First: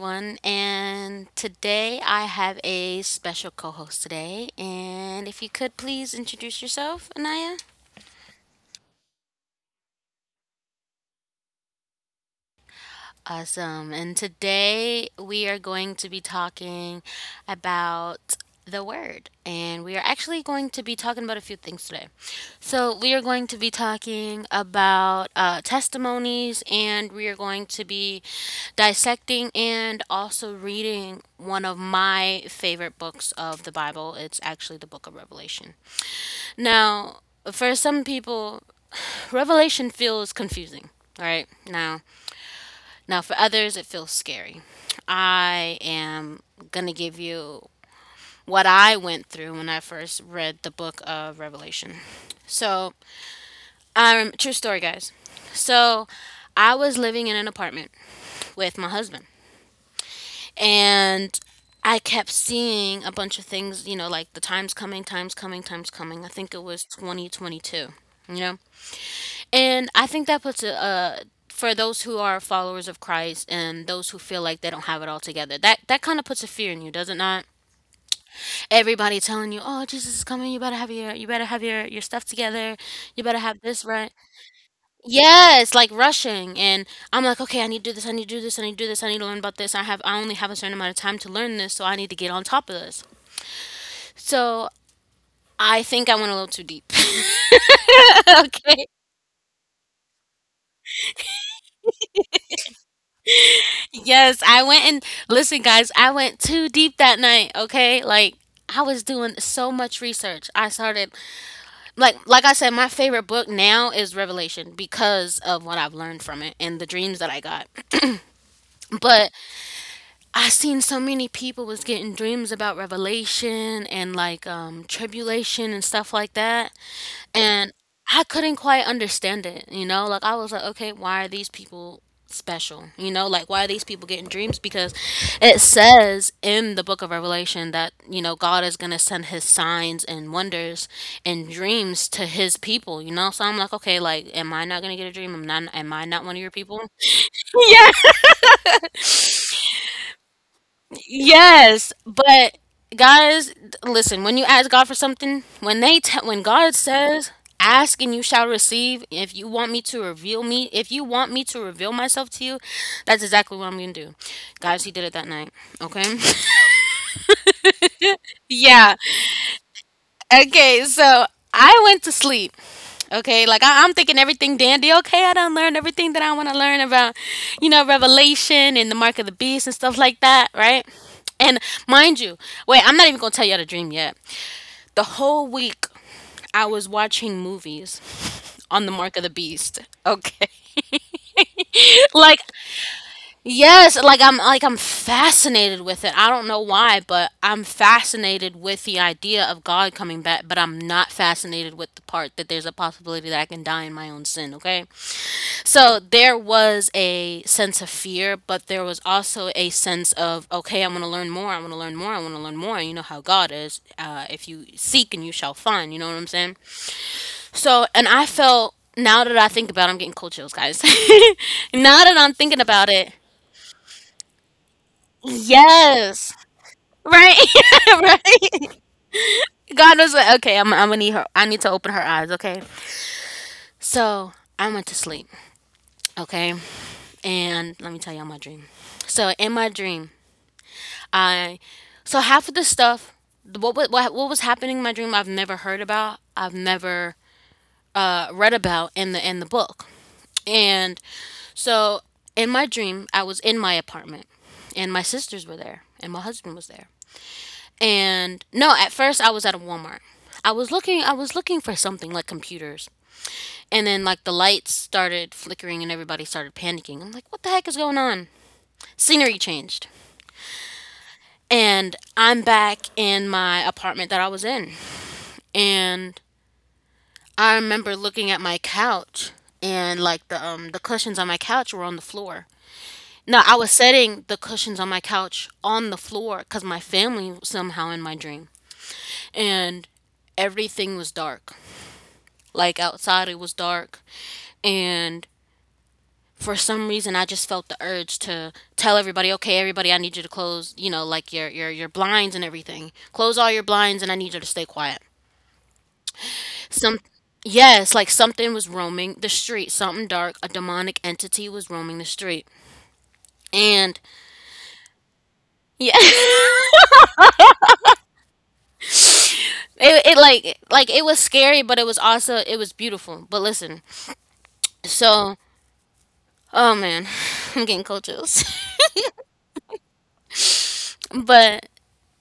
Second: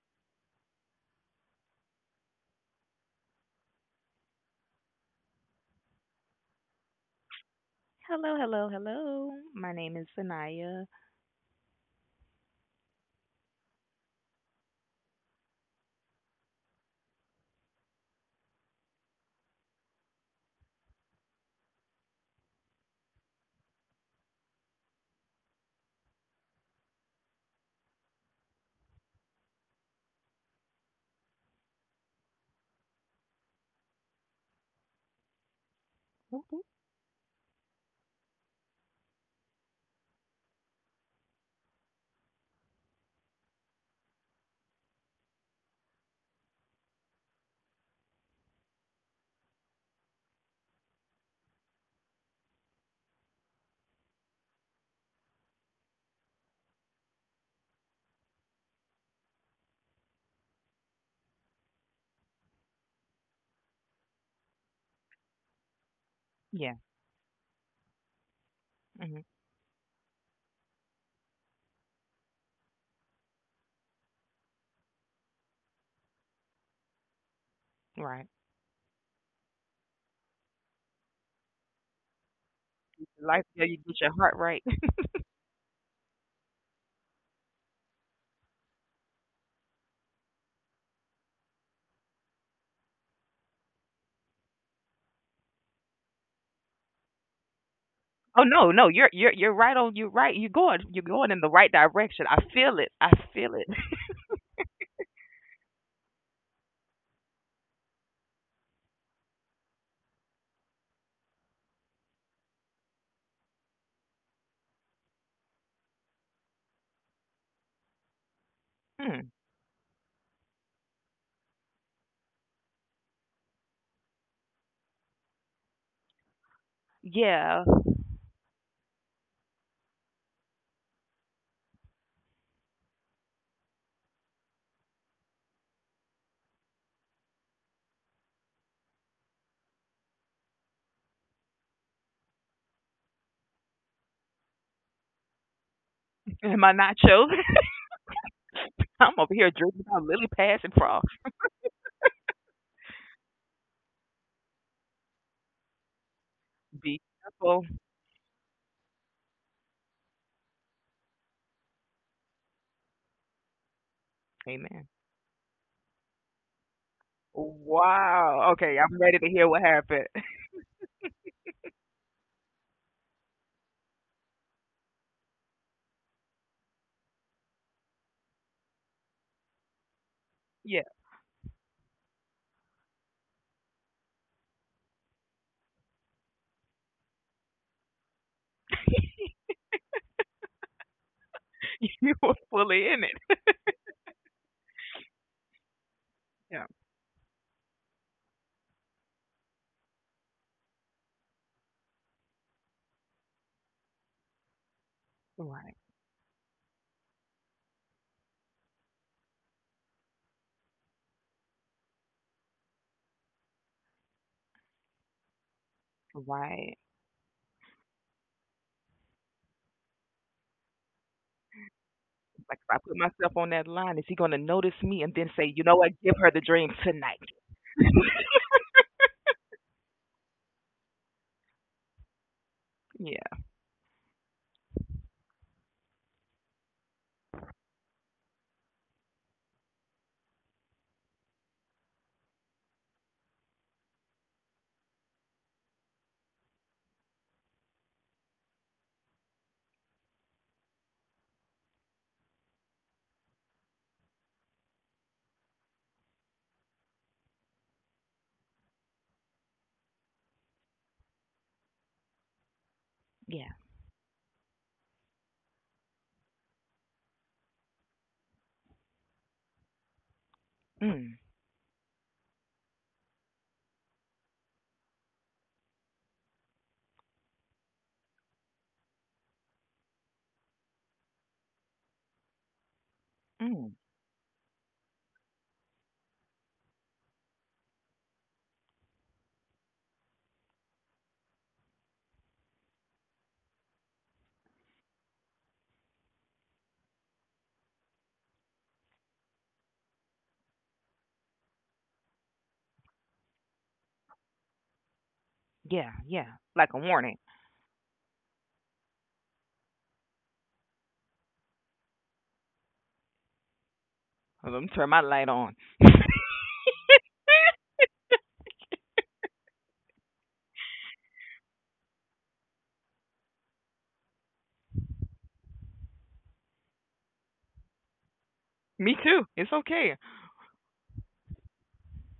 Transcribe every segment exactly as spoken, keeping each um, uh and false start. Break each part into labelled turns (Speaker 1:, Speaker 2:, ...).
Speaker 1: everyone. And today I have a special co host today. And if you could please introduce yourself, Anaya.
Speaker 2: Hello, hello, hello. My name is Sanaya.
Speaker 1: Awesome. And today we are going to be talking about the word. And we are actually going to be talking about a few things today. So, we are going to be talking about uh, testimonies, and we are going to be dissecting and also reading one of my favorite books of the Bible. It's actually the book of Revelation.
Speaker 2: Whoop, whoop.
Speaker 1: Now, for some people, Revelation feels confusing. All right. Now, now, for others, it feels scary. I am going to give you what I went through when I first read the book of Revelation. So, um, True story, guys. So, I was living in an apartment with my husband, and I kept seeing a bunch of things, you know, like the time's coming, time's coming, time's coming. I think it
Speaker 2: Yeah.
Speaker 1: was twenty twenty-two, you know?
Speaker 2: Hmm.
Speaker 1: And I think that puts a, uh, for those who are followers of Christ and those who feel like they don't have it all together, that that kind of puts a fear in you, does it not?
Speaker 2: Right.
Speaker 1: Everybody telling you, "Oh, Jesus is coming. You better have your you better have your your stuff together. You better
Speaker 2: Life,
Speaker 1: have
Speaker 2: yeah, you
Speaker 1: this
Speaker 2: get
Speaker 1: right."
Speaker 2: your heart right.
Speaker 1: Yes, like rushing, and I'm like, "Okay, I need to do this. I need to do this. I need to do this. I need to learn about this. I have I only have a certain amount of time to learn this, so I need to get on top of this." So I think I went a little too deep.
Speaker 2: Oh no,
Speaker 1: Okay.
Speaker 2: no, you're you're you're right on. You're right. You're going. You're going in the right direction. I feel it. I feel it.
Speaker 1: Yes, I went and listen, guys, I went too deep that night, okay? Like I was doing so much research. I started like like I said, my favorite book now is Revelation because of what I've learned from it and the dreams that I got.
Speaker 2: Hmm.
Speaker 1: But I seen so many people was getting dreams about Revelation and like um tribulation and stuff like that.
Speaker 2: Yeah.
Speaker 1: And I couldn't quite understand it, you know? Like I was like, okay, why are these people special? You know, like why are these people getting dreams? Because it says in the book of Revelation that, you know, God is gonna send his signs and wonders and dreams to his people, you know? So I'm like, okay, like am I not gonna get a dream? Am not am I not one of your
Speaker 2: Am I
Speaker 1: people?
Speaker 2: nacho? I'm over here dreaming about lily pads and frogs.
Speaker 1: Yes, but guys, th- listen, when you ask God for something, when they te- when God
Speaker 2: Be
Speaker 1: says,
Speaker 2: careful.
Speaker 1: "Ask and you shall receive," if you want me to reveal me, if you want me to reveal myself to you, that's exactly what I'm going to do. Guys,
Speaker 2: Amen.
Speaker 1: he did it that night, okay?
Speaker 2: Wow. Okay, I'm
Speaker 1: Yeah.
Speaker 2: ready to hear what happened.
Speaker 1: Okay, so I went to sleep. Okay, like I, I'm thinking everything dandy. Okay, I done learned everything that I want to learn about, you know, Revelation and the mark of the beast and stuff like that,
Speaker 2: Yeah.
Speaker 1: right? And mind you, wait, I'm not even gonna tell y'all the dream yet. The whole week I was watching movies on the mark of the beast. Okay,
Speaker 2: You were
Speaker 1: like
Speaker 2: fully in it.
Speaker 1: yes, like I'm like I'm fascinated with it. I don't know
Speaker 2: Yeah.
Speaker 1: why, but I'm fascinated with the idea of God coming back, but I'm not fascinated with the part that there's a possibility that I can die in my own sin, okay?
Speaker 2: Right.
Speaker 1: So there was a sense of fear, but there was also a sense of okay, I want to learn more. I want to learn more. I want to learn more. And you know how God is. Uh, if you seek and you shall find, you know what I'm saying?
Speaker 2: Right.
Speaker 1: So, and I felt now that I think about it, I'm getting cold chills, guys. Now that I'm
Speaker 2: Like
Speaker 1: thinking
Speaker 2: if I
Speaker 1: about
Speaker 2: put
Speaker 1: it,
Speaker 2: myself on that line, is he gonna notice me and then say, you know what, give her
Speaker 1: yes.
Speaker 2: the dream tonight?
Speaker 1: Right, right. God was like, okay, I'm, I'm gonna need her. I need to open her eyes. Okay.
Speaker 2: Yeah,
Speaker 1: So I went to sleep. Okay, and let me tell y'all my dream. So in my dream, I so half of the stuff, what what what what was happening in my dream, I've never heard about. I've never uh, read about in the in the book. And so in my dream, I was in my apartment and my sisters were there and my husband was there. And no, at first I was at a Walmart. I was looking I was looking for something like computers.
Speaker 2: yeah,
Speaker 1: And then like the lights started flickering and everybody started panicking. I'm like, "What the heck is going on?" Scenery changed.
Speaker 2: mm,
Speaker 1: And I'm back in my apartment that I was in. And I remember looking at my couch and like the um the cushions on my couch were on the floor. No, I was
Speaker 2: mm,
Speaker 1: setting the cushions on my couch on the floor cuz my family was somehow in my dream. And everything was dark. Like outside, it was dark. And for some reason, I just felt the urge to tell everybody, okay, everybody, I need you to close, you know, like your, your, your blinds and everything. Close all your blinds and I need you to stay quiet.
Speaker 2: yeah, yeah, like a
Speaker 1: Some,
Speaker 2: warning.
Speaker 1: yes, like something was roaming the street, something dark, a demonic entity was roaming the street. And
Speaker 2: Let me turn my light on.
Speaker 1: yeah, it, it like, like it was scary, but it was also, it was beautiful. But listen, so, oh man, I'm getting cold chills.
Speaker 2: Me too. It's okay.
Speaker 1: But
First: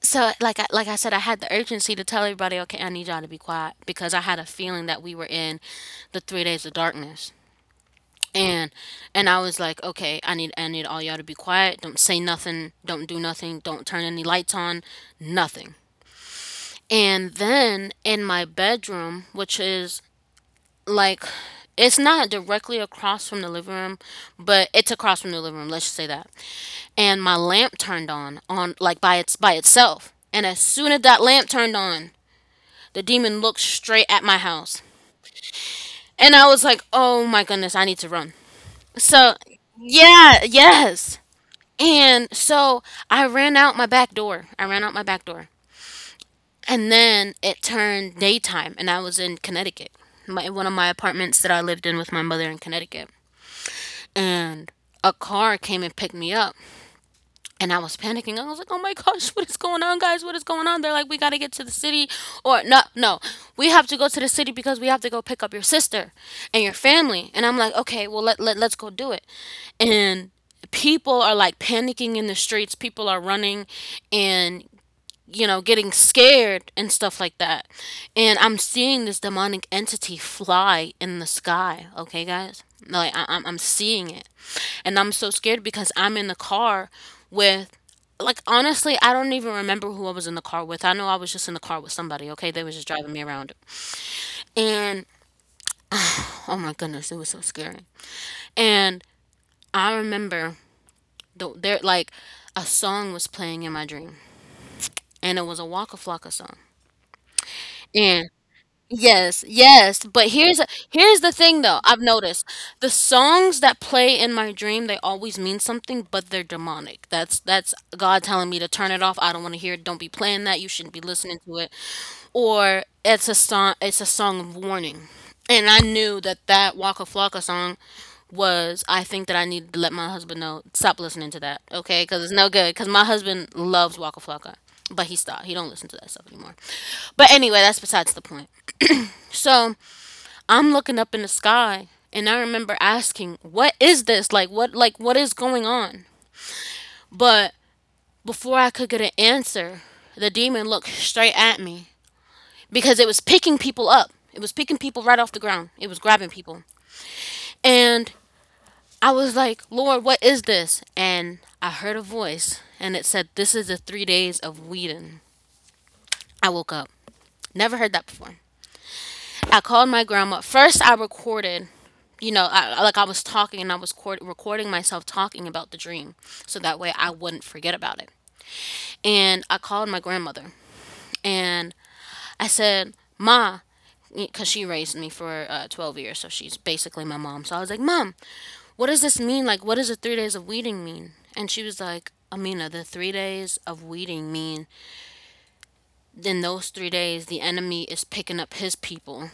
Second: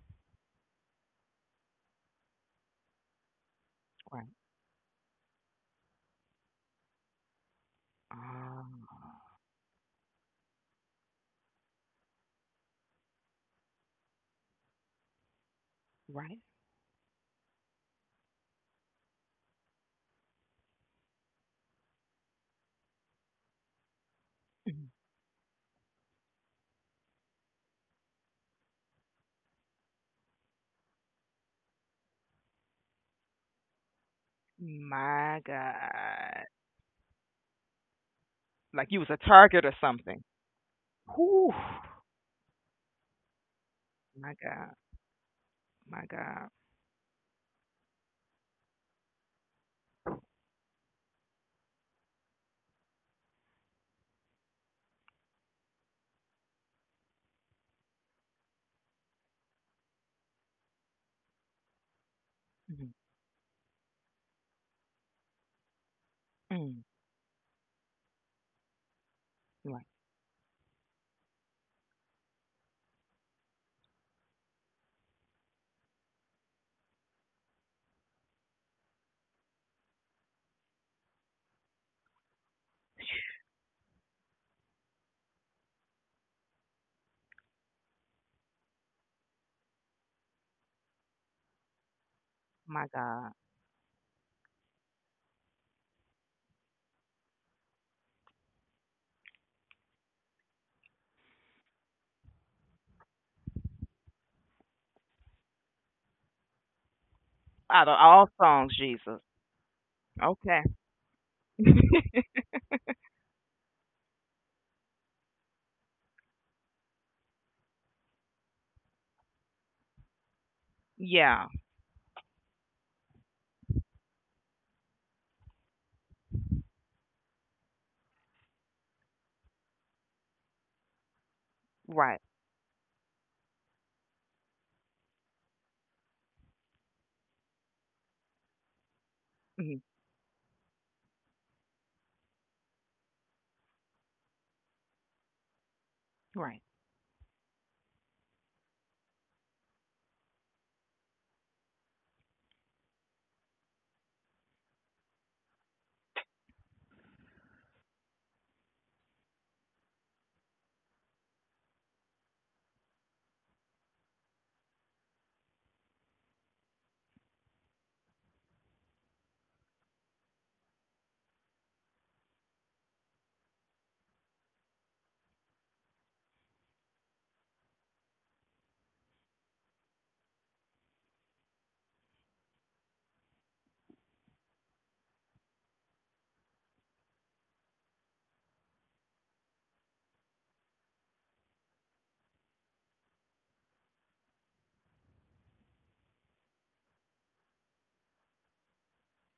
Speaker 1: so like I, like I said, I had the urgency to tell everybody, okay, I need y'all to be quiet because I
Speaker 2: Right.
Speaker 1: had a feeling that we were in the three days of darkness.
Speaker 2: Ah,
Speaker 1: And and I was like, okay, I need I need all y'all to be quiet. Don't say nothing. Don't do nothing. Don't turn any lights on. Nothing.
Speaker 2: right.
Speaker 1: And then in my bedroom, which is like it's not directly across from the living room, but
Speaker 2: Mhm.
Speaker 1: it's across from the living room, let's just say that. And my lamp turned on on like by its by itself. And as soon as that lamp turned on, the demon looked straight at my house.
Speaker 2: My
Speaker 1: And
Speaker 2: God.
Speaker 1: I was like, oh my goodness, I need to run.
Speaker 2: Like you was a
Speaker 1: So,
Speaker 2: target or something.
Speaker 1: yeah, yes.
Speaker 2: Whew.
Speaker 1: And so I ran out my back
Speaker 2: My
Speaker 1: door. I
Speaker 2: God.
Speaker 1: ran out my back door.
Speaker 2: My God.
Speaker 1: And then it turned daytime, and I was in Connecticut, my, one of my apartments that I lived in with my mother in Connecticut. And a car came and picked me up. And I was panicking. I was like, "Oh my gosh, what is going on, guys? What is going on?" They're like, "We got to get to the city." Or, "No,
Speaker 2: Mm,
Speaker 1: no. We have to go to the city because we have to go pick up your sister and your
Speaker 2: mm,
Speaker 1: family." And I'm like, "Okay, well let, let let's go do it."
Speaker 2: right.
Speaker 1: And people are like panicking in the streets. People are running and you know, getting scared and stuff like that. And I'm seeing this demonic entity fly in the sky, okay, guys? Like, I- I'm-, I'm seeing it. And I'm so scared because I'm in the car with, like, honestly, I don't even remember who I was in the car with. I know I was just in the car with somebody, okay? They was
Speaker 2: My
Speaker 1: just driving me
Speaker 2: God.
Speaker 1: around. And, oh my goodness, it was so scary. And I remember, the, there, like, a song was playing in my dream, and it was a Waka Flocka song.
Speaker 2: Out of all songs, Jesus.
Speaker 1: Yes, yes, but
Speaker 2: Okay.
Speaker 1: here's a, here's the thing though. I've noticed the songs that play in my dream, they always mean something, but they're demonic. That's that's God telling me to turn it off. I don't want to hear it. Don't be playing that. You shouldn't be listening
Speaker 2: Yeah.
Speaker 1: to it. Or it's a song it's a song of warning. And I knew that that Waka Flocka song was I think that I needed to let my husband know stop listening to that, okay?
Speaker 2: Right.
Speaker 1: Cuz it's no good cuz my husband loves Waka Flocka, but he stopped. He don't listen to that stuff anymore. But anyway, that's besides the point. So
Speaker 2: Mhm.
Speaker 1: I'm looking up in the sky and I remember asking, "What is this? Like what like what is going on?"
Speaker 2: Right.
Speaker 1: But before I could get an answer, the demon looked straight at me because it was picking people up. It was picking people right off the ground. It was grabbing people. And I was like, "Lord, what is this?" And I heard a voice and it said, "This is the three days of Whedon." I woke up. Never heard that before. I called my grandma. First, I recorded, you know, I, I- like I was talking and I was cord- recording myself talking about the dream so that way I wouldn't forget about it. And I called my grandmother and I said, "Ma," because she raised me for uh, twelve years, so she's basically my mom. So I was like, "Mom, what does this mean? Like, what does the three days of weeding mean?" And she was like, "Amina, the three days of weeding mean in those three days, the enemy is picking up his people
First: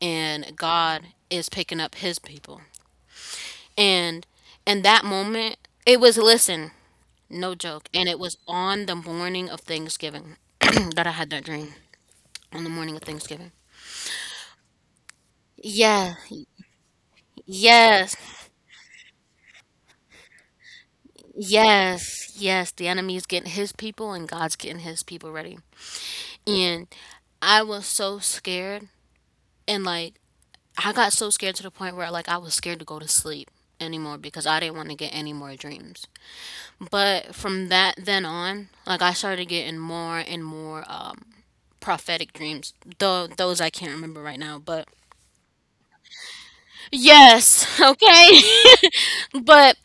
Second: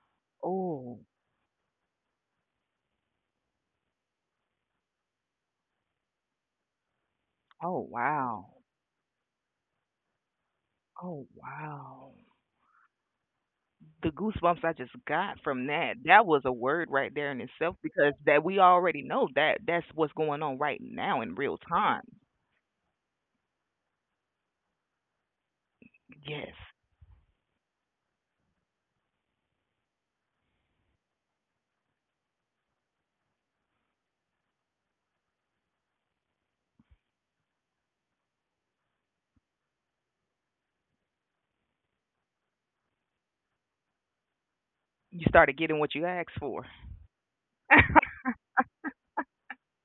Speaker 1: and
Speaker 2: Oh,
Speaker 1: God is picking up his people." And in that moment, it was, listen, no
Speaker 2: oh
Speaker 1: joke. And it was
Speaker 2: wow.
Speaker 1: on the morning of Thanksgiving that I
Speaker 2: Oh
Speaker 1: had that dream.
Speaker 2: wow.
Speaker 1: On the morning of Thanksgiving.
Speaker 2: The goosebumps I just got from that.
Speaker 1: Yeah,
Speaker 2: That was a word right there in itself because
Speaker 1: yes,
Speaker 2: that we already know that that's what's going on right now in real time.
Speaker 1: yes, yes. The enemy is getting his people and God's getting his people ready.
Speaker 2: Yes.
Speaker 1: And I was so scared, and like I got so scared to the point where like I was scared to go to sleep anymore because I didn't want to get any more dreams. But from that then on, like I started getting more and more um prophetic dreams. Though those I can't remember right now, but
Speaker 2: You started getting what you asked for.
Speaker 1: yes. Okay. But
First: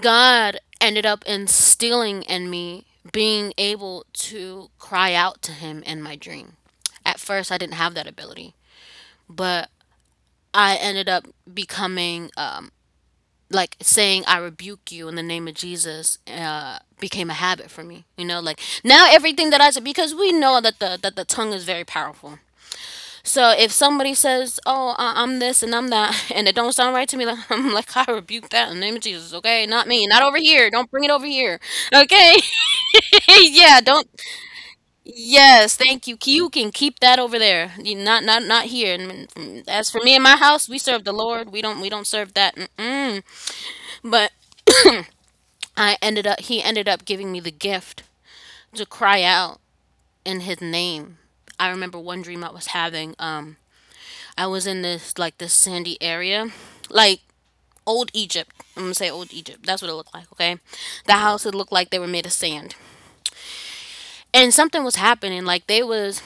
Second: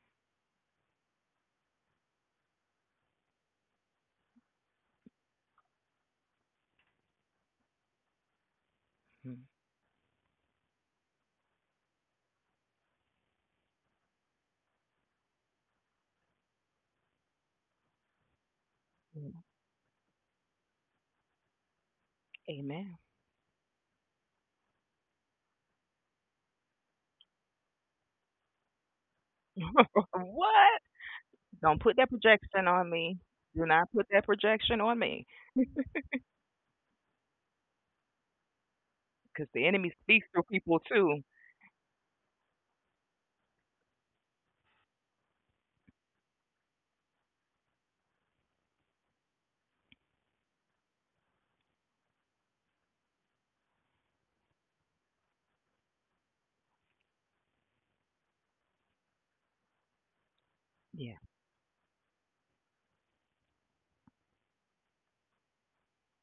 Speaker 1: God ended up instilling in me being able to cry out to him in my dream. At first I didn't have that ability,
Speaker 2: Mm,
Speaker 1: but I ended up becoming um like saying "I rebuke you in the name of Jesus" uh became a habit for me. You know, like now
Speaker 2: mm,
Speaker 1: everything that I said, because we know that the that the tongue is very powerful.
Speaker 2: amen.
Speaker 1: So if somebody says, "Oh, I- I'm this and I'm that," and it don't sound right to me, like I'm like, "I rebuke that in the name of Jesus. Okay, not me, not over here.
Speaker 2: What?
Speaker 1: Don't bring it over here."
Speaker 2: Don't put that
Speaker 1: Okay,
Speaker 2: projection on me. Do
Speaker 1: yeah,
Speaker 2: not put
Speaker 1: don't.
Speaker 2: that projection on me
Speaker 1: Yes, thank you. You can keep that over there. You- Not, not, not here. And
Speaker 2: because
Speaker 1: mm,
Speaker 2: the
Speaker 1: as
Speaker 2: enemy
Speaker 1: for me and
Speaker 2: speaks
Speaker 1: my
Speaker 2: through
Speaker 1: house, we
Speaker 2: people
Speaker 1: serve the
Speaker 2: too.
Speaker 1: Lord. We don't, we don't serve that. Mm-mm. But I ended up. He ended up giving me the gift to cry out in His name. I remember one dream I was having. Um, I was in this, like, this sandy area, like old Egypt. I'm gonna say old Egypt. That's what it looked like. Okay, the
Speaker 2: Yeah.
Speaker 1: houses looked like they were made of sand, and something was happening. Like they was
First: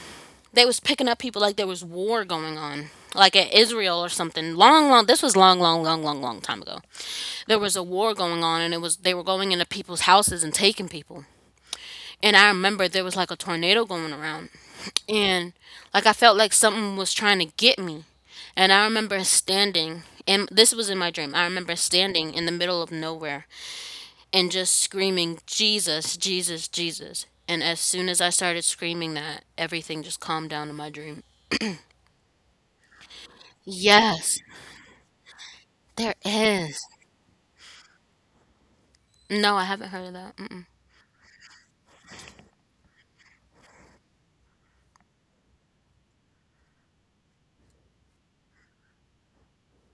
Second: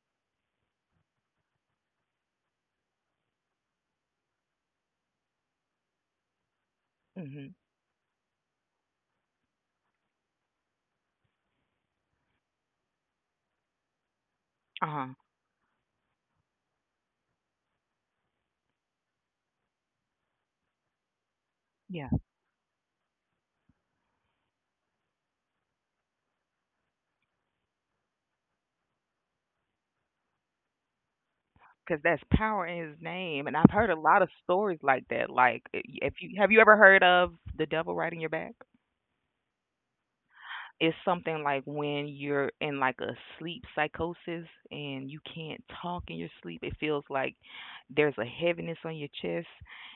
Speaker 1: they was picking up people, like there was war going on, like in Israel or something. Long, long. This was long, long, long, long, long time ago.
Speaker 2: Mhm.
Speaker 1: There was a war going on, and it was they were going into people's houses and taking people. And I remember there was like a tornado going around,
Speaker 2: Uh-huh.
Speaker 1: and like I felt like something was trying to get me. And I remember standing, and this was in my dream. I remember
Speaker 2: Yeah.
Speaker 1: standing in the middle of nowhere and just screaming, "Jesus, Jesus, Jesus." And as soon as I started screaming that, everything just calmed down in my dream.
Speaker 2: Because that's power in his name. And I've heard a lot of
Speaker 1: Yes,
Speaker 2: stories like that. Like, if
Speaker 1: there
Speaker 2: you have you ever
Speaker 1: is.
Speaker 2: heard of the devil riding your back?
Speaker 1: No, I haven't heard of that. Mm-mm.
Speaker 2: It's something like when you're in like a sleep psychosis and you can't talk in your sleep. It feels like there's a heaviness on your chest,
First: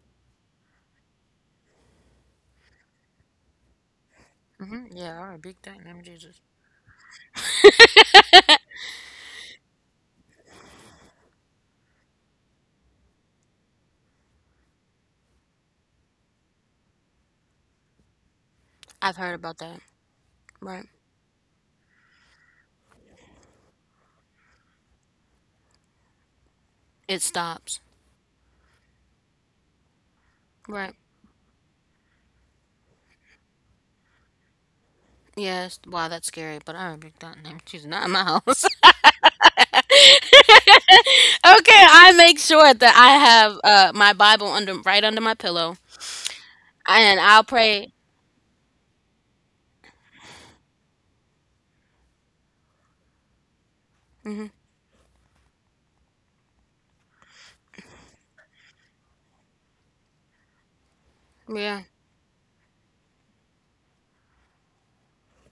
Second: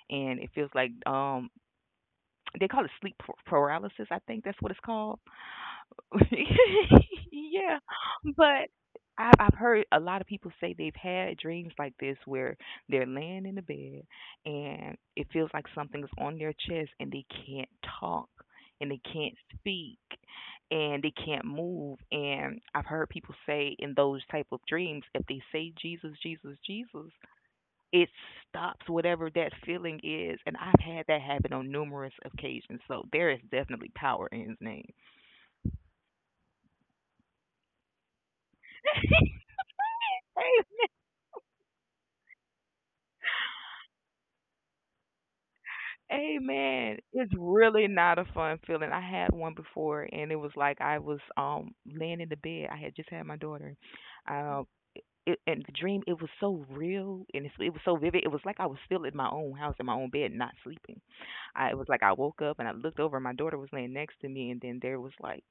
Speaker 2: and it feels like um they call it sleep par- paralysis. I think that's what it's
Speaker 1: Hmm. Yeah,
Speaker 2: called.
Speaker 1: all right, big thing, name of Jesus.
Speaker 2: Yeah, but I, I've heard a lot of people say they've had dreams like this where they're laying in the bed and it feels like something's on their chest and they can't talk and they
Speaker 1: I've
Speaker 2: can't
Speaker 1: heard about that.
Speaker 2: speak
Speaker 1: Right.
Speaker 2: and they can't move, and I've heard people say in those type of dreams if they say Jesus, Jesus, Jesus
Speaker 1: It stops.
Speaker 2: it stops whatever that feeling is, and I've
Speaker 1: Right.
Speaker 2: had that happen on numerous occasions, so there is definitely power in his name.
Speaker 1: Yes. Wow, that's scary, but I rebuke that in the name She's Not in my house. Okay,
Speaker 2: Hey,
Speaker 1: I make sure that I have uh, my Bible under right under my pillow,
Speaker 2: amen.
Speaker 1: and
Speaker 2: It's
Speaker 1: I'll
Speaker 2: really
Speaker 1: pray.
Speaker 2: not a fun feeling. I had one before, and it was like I was um laying in the bed. I had just had my daughter.
Speaker 1: Hmm.
Speaker 2: Um, it, and the dream it was so real and it's, it was so vivid. It was like I was still in my own house in my own bed, not sleeping. I It
Speaker 1: Yeah.
Speaker 2: was like I woke up and I looked over, and my daughter was laying next to me, and then there was like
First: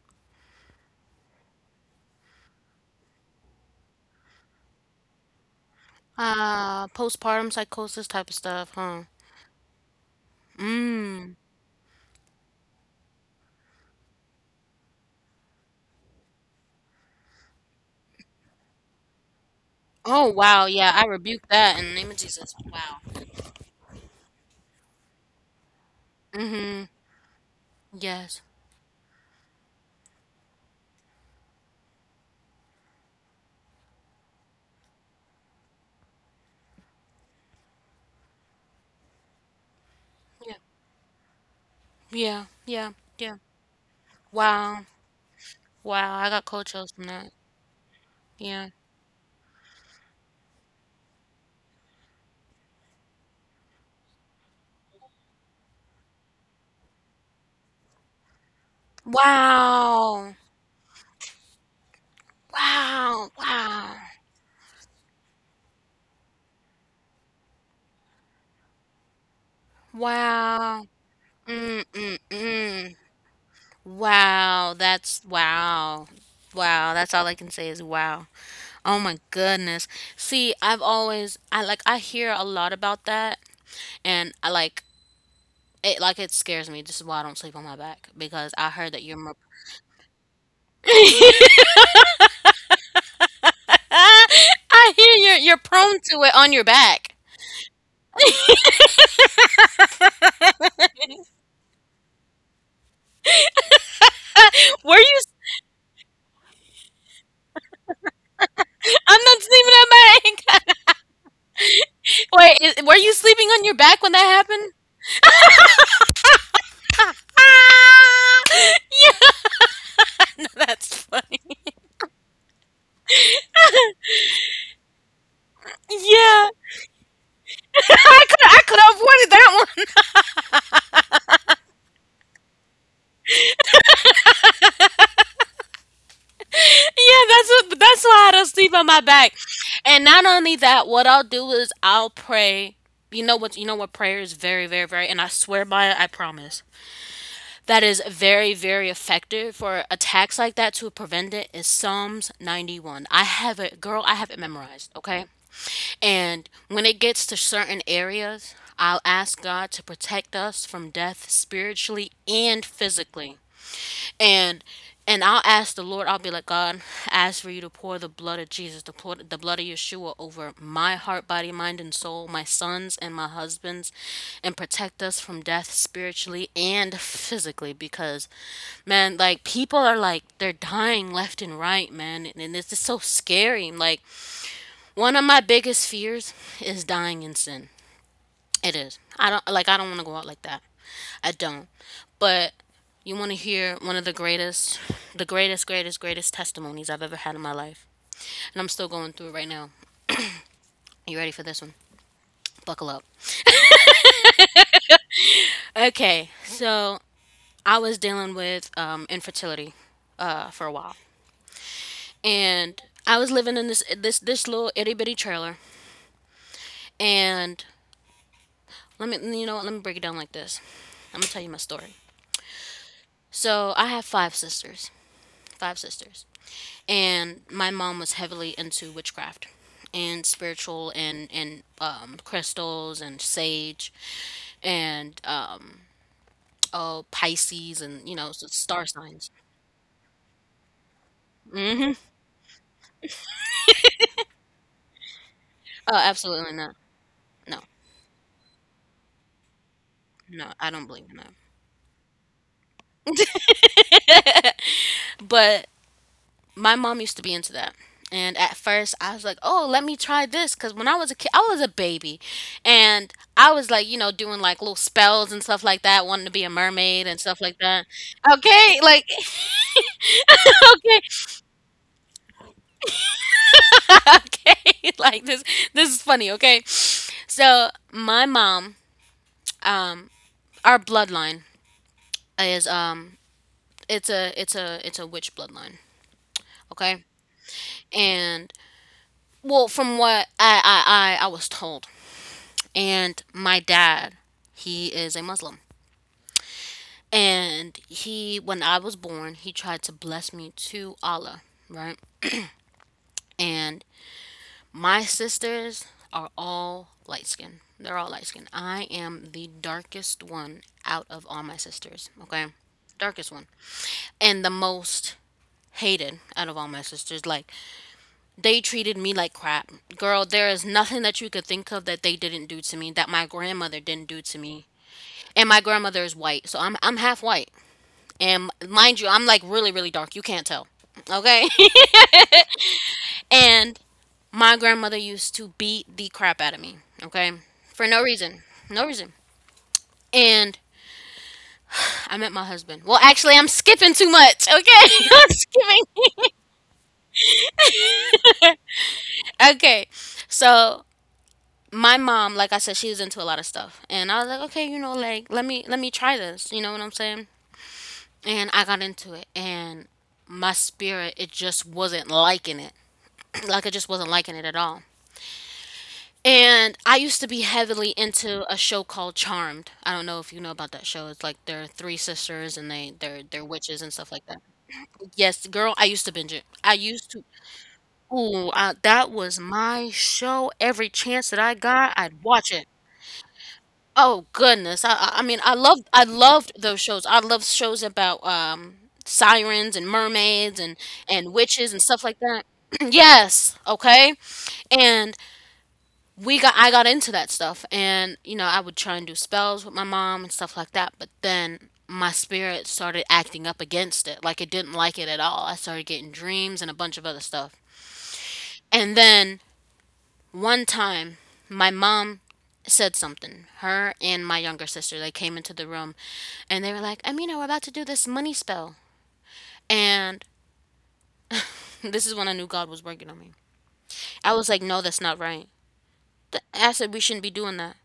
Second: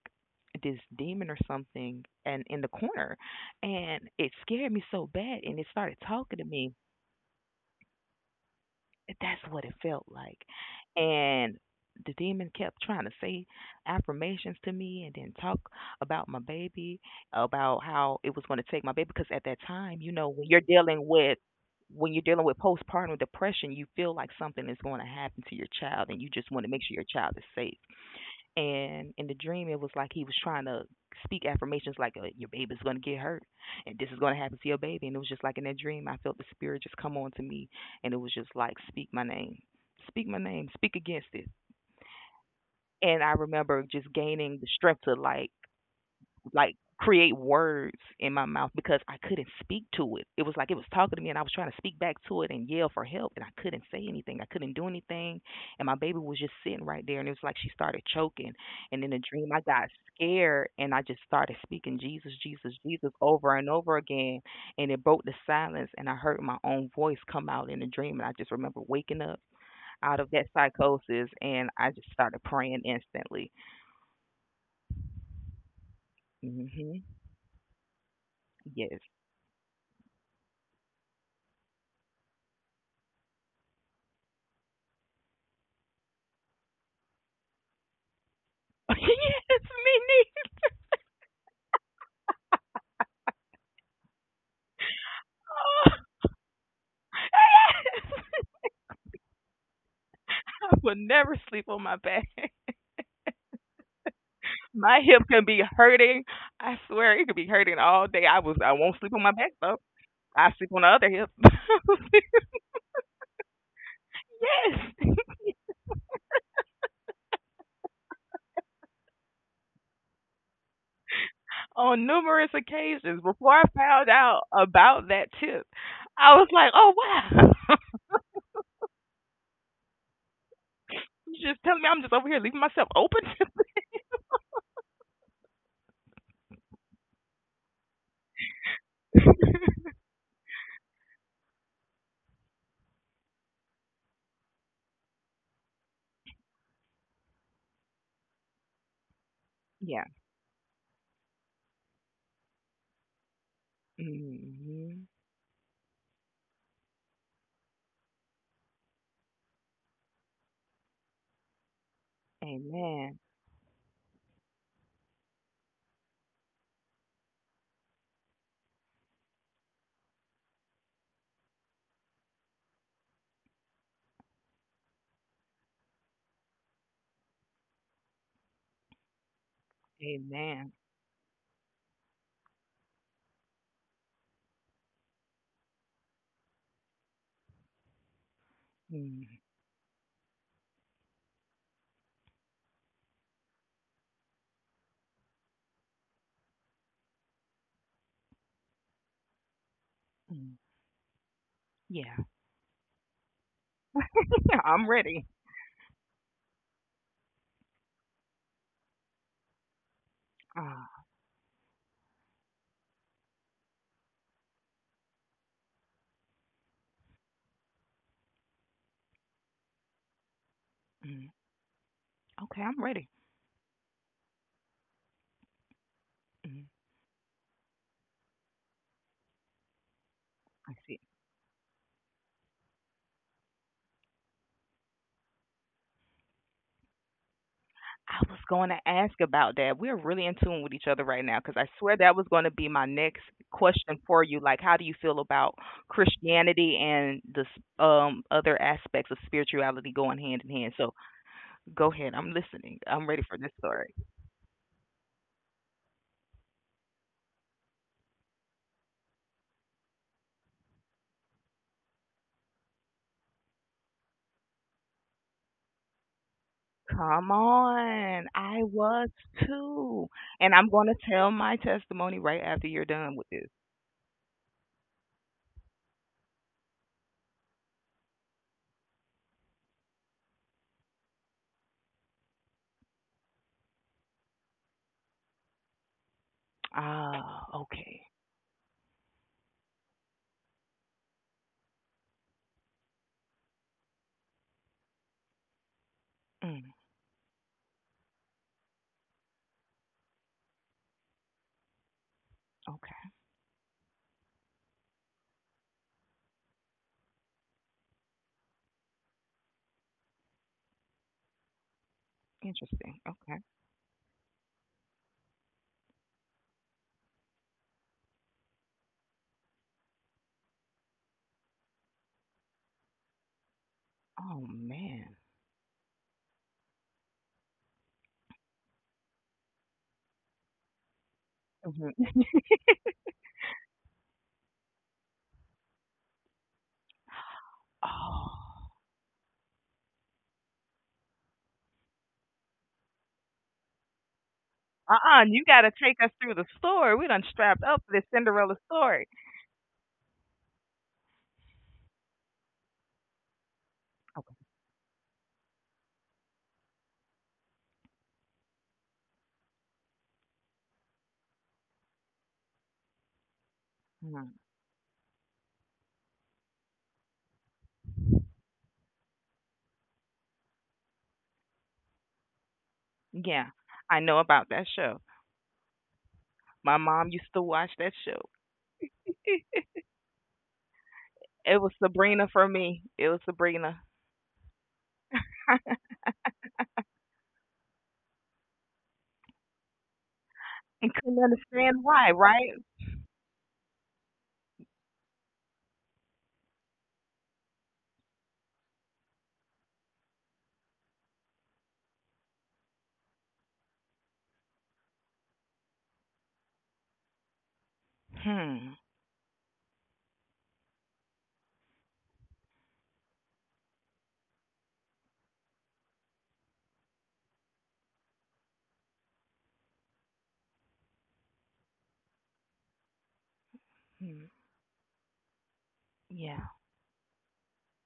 Speaker 2: this demon or something and in the corner, and it scared me so bad and it started talking to me.
Speaker 1: Ah, postpartum psychosis type of stuff, huh?
Speaker 2: That's what it felt like.
Speaker 1: Mm.
Speaker 2: And the demon kept trying to say affirmations to me and then talk about my baby, about how it was going to take my baby. Because at that time, you know,
Speaker 1: Oh,
Speaker 2: when you're
Speaker 1: wow, yeah, I
Speaker 2: dealing with
Speaker 1: rebuke that in the name
Speaker 2: when
Speaker 1: of
Speaker 2: you're dealing
Speaker 1: Jesus.
Speaker 2: with
Speaker 1: Wow.
Speaker 2: postpartum depression, you feel like something is going to happen to your child, and you just want to make
Speaker 1: Mhm.
Speaker 2: sure your child is safe.
Speaker 1: Yes.
Speaker 2: And in the dream, it was like he was trying to speak affirmations like, uh, your baby's going to get hurt and this is going to happen to your baby. And it was just like in that dream, I felt the spirit just come on to me, and it was just like, speak my name, speak my
Speaker 1: Yeah.
Speaker 2: name, speak against it.
Speaker 1: Yeah. Yeah.
Speaker 2: And I
Speaker 1: Yeah.
Speaker 2: remember just gaining the
Speaker 1: Wow.
Speaker 2: strength to like
Speaker 1: Wow. I got cold
Speaker 2: like
Speaker 1: chills from that.
Speaker 2: create words in my
Speaker 1: Yeah.
Speaker 2: mouth because I couldn't speak to it. It was like it was talking to me and I was trying to speak back to it and yell for help and I couldn't say anything. I couldn't do anything. And my baby was just sitting right there and it was like she started choking. And in the dream I got
Speaker 1: Wow.
Speaker 2: scared and I just started speaking Jesus, Jesus, Jesus
Speaker 1: Wow.
Speaker 2: over and
Speaker 1: Wow.
Speaker 2: over again, and it broke the silence and I heard my own voice come out in the dream, and I just remember waking up out of that
Speaker 1: Wow.
Speaker 2: psychosis, and
Speaker 1: Mm
Speaker 2: I just
Speaker 1: mm
Speaker 2: started praying
Speaker 1: mm.
Speaker 2: instantly.
Speaker 1: Wow. That's, wow. Wow.
Speaker 2: Mhm.
Speaker 1: That's all I can say is wow. Oh
Speaker 2: Yes.
Speaker 1: my goodness. See, I've always I like I hear a lot about that. And I like it, like it scares me. This is why I don't sleep on my back, because I heard that you're more
Speaker 2: Yes, me
Speaker 1: I hear you're you're
Speaker 2: neither.
Speaker 1: prone to it on your back.
Speaker 2: Yes.
Speaker 1: Were
Speaker 2: I will never sleep on my back. My
Speaker 1: you
Speaker 2: hip can be hurting. I swear it could be hurting all day. I was I won't sleep
Speaker 1: I'm
Speaker 2: on my
Speaker 1: not
Speaker 2: back
Speaker 1: sleeping
Speaker 2: though.
Speaker 1: on my
Speaker 2: I sleep
Speaker 1: back.
Speaker 2: on the other hip.
Speaker 1: Wait, is, were you sleeping on your back when that happened?
Speaker 2: Yes.
Speaker 1: Ah! Yeah. No, that's funny. Yeah.
Speaker 2: On numerous occasions before I found out about that tip, I was
Speaker 1: I
Speaker 2: like, "Oh wow."
Speaker 1: could I could have avoided that one.
Speaker 2: You just telling me I'm just over here leaving myself open.
Speaker 1: Yeah, that's what, that's why I don't sleep on my back. And not only that, what I'll do is I'll pray. You know what? You know what? Prayer is very, very, very, and I swear by it. I promise. That is very, very effective for
Speaker 2: Yeah.
Speaker 1: attacks like that to prevent it. Is Psalms ninety one? I have it, girl. I have it memorized.
Speaker 2: Mhm.
Speaker 1: Okay. And when it gets to certain areas, I'll ask God to protect us from death spiritually and
Speaker 2: Amen.
Speaker 1: physically, and and I'll ask the Lord. I'll be like, "God, I ask for you to pour the blood of Jesus, the pour, the blood of Yeshua over my heart, body, mind, and soul, my sons and my husbands, and protect us from death spiritually and physically." Because, man, like people are like they're
Speaker 2: Amen.
Speaker 1: dying left and right, man, and, and it's just so scary. Like one of my biggest fears is dying in sin, it is. I
Speaker 2: Mm.
Speaker 1: don't like I don't want to go out like that. I don't. But you want to hear one of the greatest the greatest greatest greatest testimonies I've ever had in my life. And I'm still going through it right now.
Speaker 2: Mm.
Speaker 1: You ready for this one?
Speaker 2: Yeah.
Speaker 1: Buckle up.
Speaker 2: I'm ready.
Speaker 1: Okay. So, I was dealing with um infertility uh for a
Speaker 2: Ah.
Speaker 1: while. And I was living in this this this little itty bitty trailer, and let me you know what, let me break it down like this. I'm going
Speaker 2: Mm.
Speaker 1: to tell you my story.
Speaker 2: Okay, I'm ready.
Speaker 1: So, I have five sisters. Five sisters.
Speaker 2: Mm.
Speaker 1: And my mom was heavily into witchcraft and
Speaker 2: I
Speaker 1: spiritual
Speaker 2: see.
Speaker 1: and and um, crystals and sage and um oh, Pisces and you
Speaker 2: I
Speaker 1: know
Speaker 2: was
Speaker 1: s-
Speaker 2: going to
Speaker 1: star
Speaker 2: ask
Speaker 1: signs.
Speaker 2: about that. We're really in tune with each other right now because I
Speaker 1: Hmm.
Speaker 2: swear that was going to be my next question for you. Like, how do you feel about
Speaker 1: Oh, absolutely not.
Speaker 2: Christianity and the
Speaker 1: No,
Speaker 2: s- um, other aspects of spirituality going hand
Speaker 1: no,
Speaker 2: in
Speaker 1: I
Speaker 2: hand?
Speaker 1: don't
Speaker 2: So
Speaker 1: believe in that.
Speaker 2: go ahead. I'm listening. I'm ready for this story.
Speaker 1: But my mom used to be into that. And at first, I was like, "Oh, let me try this," because when I was a kid, I was a baby, and I was like, you know, doing like little spells and stuff like that, wanting to be a mermaid and
Speaker 2: Come
Speaker 1: stuff like that.
Speaker 2: on. I
Speaker 1: Okay, like,
Speaker 2: was too. And I'm going to
Speaker 1: okay,
Speaker 2: tell my testimony right after you're done with this.
Speaker 1: okay like this this is funny. Okay, so my mom, um our bloodline is, um it's a it's a it's a witch bloodline, okay?
Speaker 2: Ah, okay.
Speaker 1: And well, from what i i i, I was told, and my dad, he is a Muslim,
Speaker 2: Mm,
Speaker 1: and he when I was born he tried to bless me to Allah, right?
Speaker 2: okay.
Speaker 1: And my sisters are all light skinned. They're all light skinned. I am the darkest one out of all my sisters, okay?
Speaker 2: Interesting.
Speaker 1: Darkest
Speaker 2: Okay.
Speaker 1: one. And the most hated out of all my sisters. Like, they treated me like crap. Girl, there is nothing that you could think of that they didn't do to me, that my grandmother didn't do to
Speaker 2: Oh,
Speaker 1: me.
Speaker 2: man.
Speaker 1: And my grandmother is white, so I'm, I'm half white. And mind you, I'm like really, really dark. You can't tell, okay?
Speaker 2: Mhm.
Speaker 1: And my grandmother used to beat the crap out of me, okay? For no reason.
Speaker 2: Oh.
Speaker 1: No reason. And I met my husband. Well, actually, I'm skipping too much, okay?
Speaker 2: Uh-uh,
Speaker 1: I'm
Speaker 2: you gotta take us
Speaker 1: skipping.
Speaker 2: through the story. We done strapped up for this Cinderella story.
Speaker 1: Okay. So, my mom, like I said, she was into a lot of stuff. And I was
Speaker 2: Okay.
Speaker 1: like, okay, you know, like let me let me try this, you know what I'm saying? And I got into it, and my spirit it just wasn't liking it. Like it just wasn't liking
Speaker 2: Mhm.
Speaker 1: it at all. And I used to be heavily into a show called Charmed. I don't know if you know about that show. It's like they're three sisters and they they're they're
Speaker 2: Yeah,
Speaker 1: witches and
Speaker 2: I
Speaker 1: stuff
Speaker 2: know
Speaker 1: like that.
Speaker 2: about that show.
Speaker 1: Yes, girl, I used to binge it. I
Speaker 2: My mom
Speaker 1: used to.
Speaker 2: used to watch that show.
Speaker 1: Ooh, I, that was my show. Every chance that I
Speaker 2: It was
Speaker 1: got, I'd
Speaker 2: Sabrina for
Speaker 1: watch it.
Speaker 2: me. It was Sabrina.
Speaker 1: Oh goodness. I I I mean, I loved I loved those shows. I loved shows about um sirens and mermaids and
Speaker 2: And couldn't
Speaker 1: and witches
Speaker 2: understand
Speaker 1: and stuff
Speaker 2: why,
Speaker 1: like that.
Speaker 2: right?
Speaker 1: Yes, okay? And we got I got into that stuff, and you know I would try and do spells with my mom and stuff like that, but then my spirit started acting up against it, like it didn't like it at all. I started getting dreams and a bunch of other stuff.
Speaker 2: Hmm.
Speaker 1: And then one time my mom said something, her and my younger sister, they came into the room, and they were like, "Amina, we're about to do this money spell." And this is when I knew God was working on me.
Speaker 2: Hmm.
Speaker 1: I was like, "No, that's not right."
Speaker 2: Yeah.
Speaker 1: Th- I said, "We shouldn't be doing that."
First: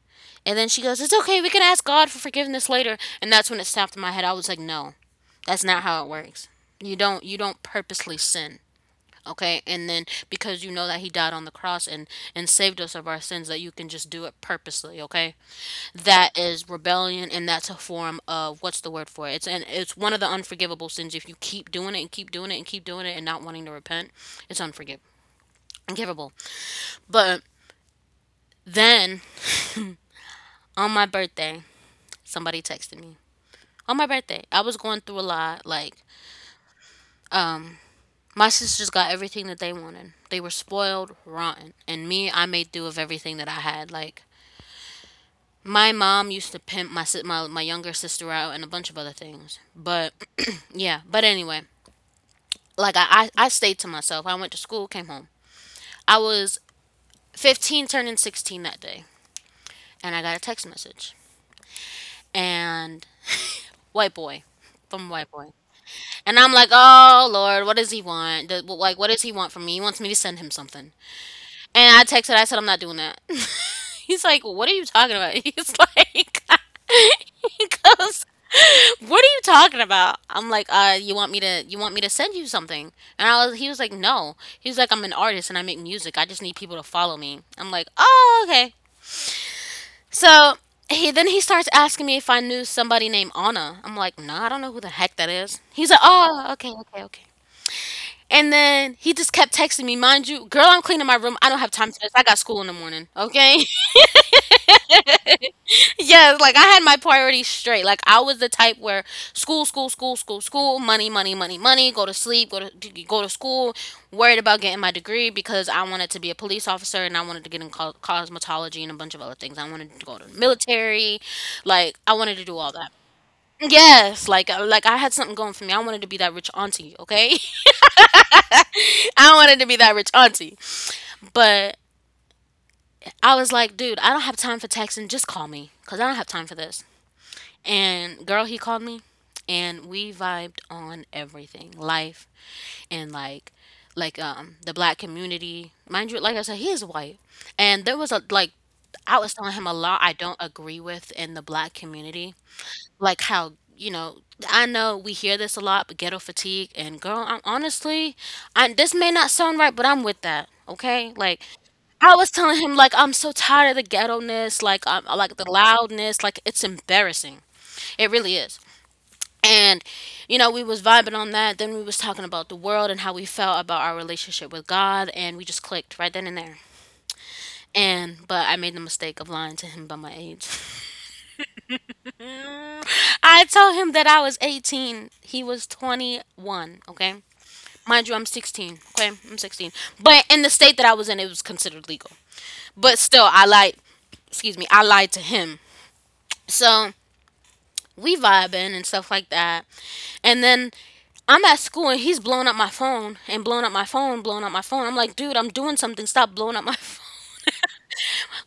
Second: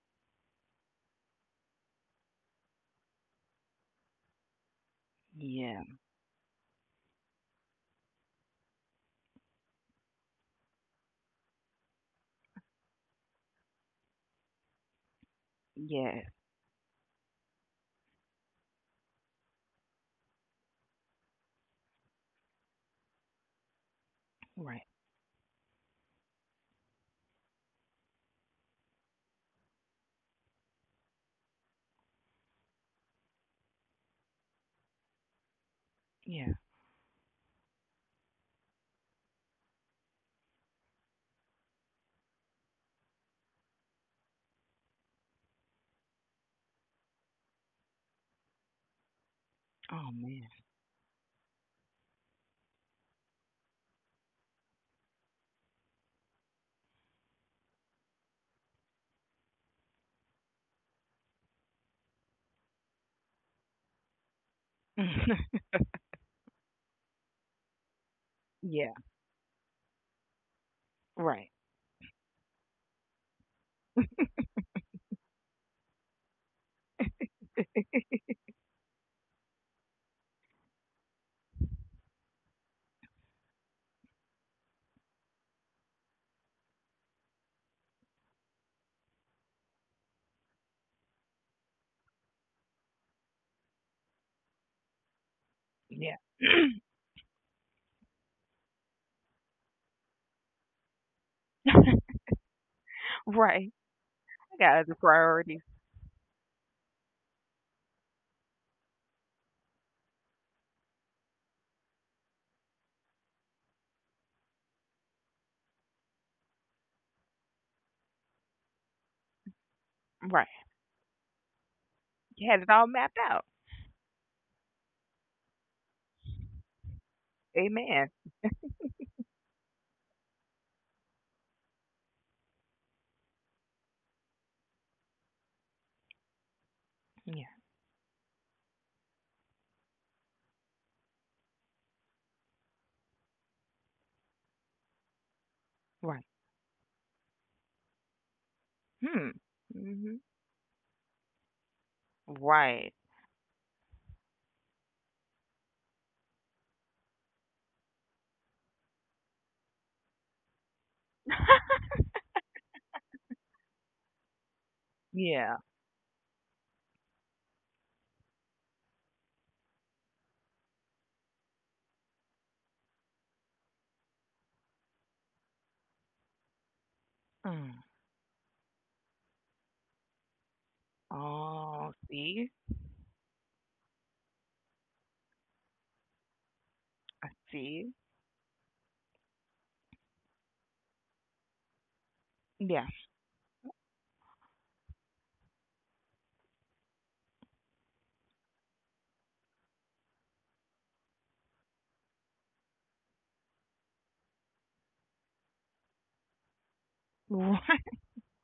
Speaker 1: And then she goes, "It's okay, we can ask God for forgiveness later." And that's when it snapped in my head. I was like, "No, that's
Speaker 2: Yeah.
Speaker 1: not how it works. You don't you don't purposely sin." Okay? And then because you know that he died on the cross and, and saved us of our sins that you can just do it purposely, okay?
Speaker 2: Yeah.
Speaker 1: That is rebellion and that's a form of what's the word for it? It's and it's one of the unforgivable sins if you keep doing it and keep doing it and keep doing it and not wanting to repent, it's
Speaker 2: Right.
Speaker 1: unforgivable. Unforgivable. But then on my birthday, somebody texted me on my birthday. I was going through a lot. Like,
Speaker 2: Yeah.
Speaker 1: um, my sisters got everything that they wanted. They were spoiled, rotten, and me, I made do of everything that I had. Like, my mom used to pimp my si- my my younger sister out and a bunch of other things.
Speaker 2: Oh
Speaker 1: But
Speaker 2: man.
Speaker 1: yeah, but anyway, like I, I I stayed to myself. I went to school, came home. I was fifteen, turning sixteen that day, and I got a text message and white boy from white boy. And I'm like, oh Lord, what does he want? Does-
Speaker 2: Yeah.
Speaker 1: Like, what does he want from me? He wants me to send him something.
Speaker 2: Right.
Speaker 1: And I texted, I said, I'm not doing that. He's like, what are you talking about? He's like, he goes, what are you talking about? I'm like, uh, you want me to you want me to send you something? And I was he was like, no. He was like, I'm an artist and I make music. I just need people to follow me. I'm like, oh, okay. So he then he starts asking me if I knew somebody named Anna. I'm like, no, I don't know who the heck that is. He's like,
Speaker 2: Yeah.
Speaker 1: oh, okay, okay, okay. And then he just kept texting me, mind you, girl, I'm cleaning my room. I don't have time for this. I got school in the morning. Okay.
Speaker 2: Right. I got other priorities.
Speaker 1: Yes, like I had my priorities straight. Like I was the type where school, school, school, school, school, money, money, money, money, go to sleep, go to go to school, worried about getting my degree because I wanted to be a police officer and I wanted to get in co- cosmetology and a bunch of other things. I wanted to go to the
Speaker 2: Right.
Speaker 1: military. Like I wanted to
Speaker 2: You
Speaker 1: do
Speaker 2: had
Speaker 1: all
Speaker 2: it all
Speaker 1: that.
Speaker 2: mapped out.
Speaker 1: Yes, like uh, like I had something going for me. I wanted to be that rich auntie, okay?
Speaker 2: Amen.
Speaker 1: I don't wanted to be that rich auntie. But I was like, dude, I don't have time for texting. Just call me because I don't have time for this.
Speaker 2: Yeah.
Speaker 1: And girl, he called me and we vibed on everything life and like like um the black community, mind you,
Speaker 2: Right.
Speaker 1: like I said, he is white, and there was a like I was
Speaker 2: Hmm.
Speaker 1: telling him a lot I
Speaker 2: Hmm.
Speaker 1: don't agree with in the black community,
Speaker 2: Right.
Speaker 1: like, how you know, I know we hear this a lot, but ghetto fatigue, and girl, I'm honestly, I this may not sound right, but I'm with that, okay? Like I was telling him, like, I'm so tired of the ghetto-ness, like, I'm like the
Speaker 2: Yeah.
Speaker 1: loudness, like, it's embarrassing. It really is. And you know, we was vibing on that, then we was talking about the world and how we felt about our relationship with God, and we just clicked right then and there.
Speaker 2: Mm.
Speaker 1: And but I made the mistake of lying to him about my age.
Speaker 2: Oh, see?
Speaker 1: I told him that I was eighteen. He was twenty-one, okay?
Speaker 2: I see.
Speaker 1: Mind you, I'm sixteen, okay? I'm sixteen. But in the state that I was in, it was considered legal.
Speaker 2: Yeah.
Speaker 1: But still, I lied. Excuse me, I lied to him. So we vibing and stuff like that. And then I'm at school and he's blowing up my phone and blowing up my phone, blowing up my phone. I'm like, dude, I'm doing something. Stop blowing up my phone.
Speaker 2: Right.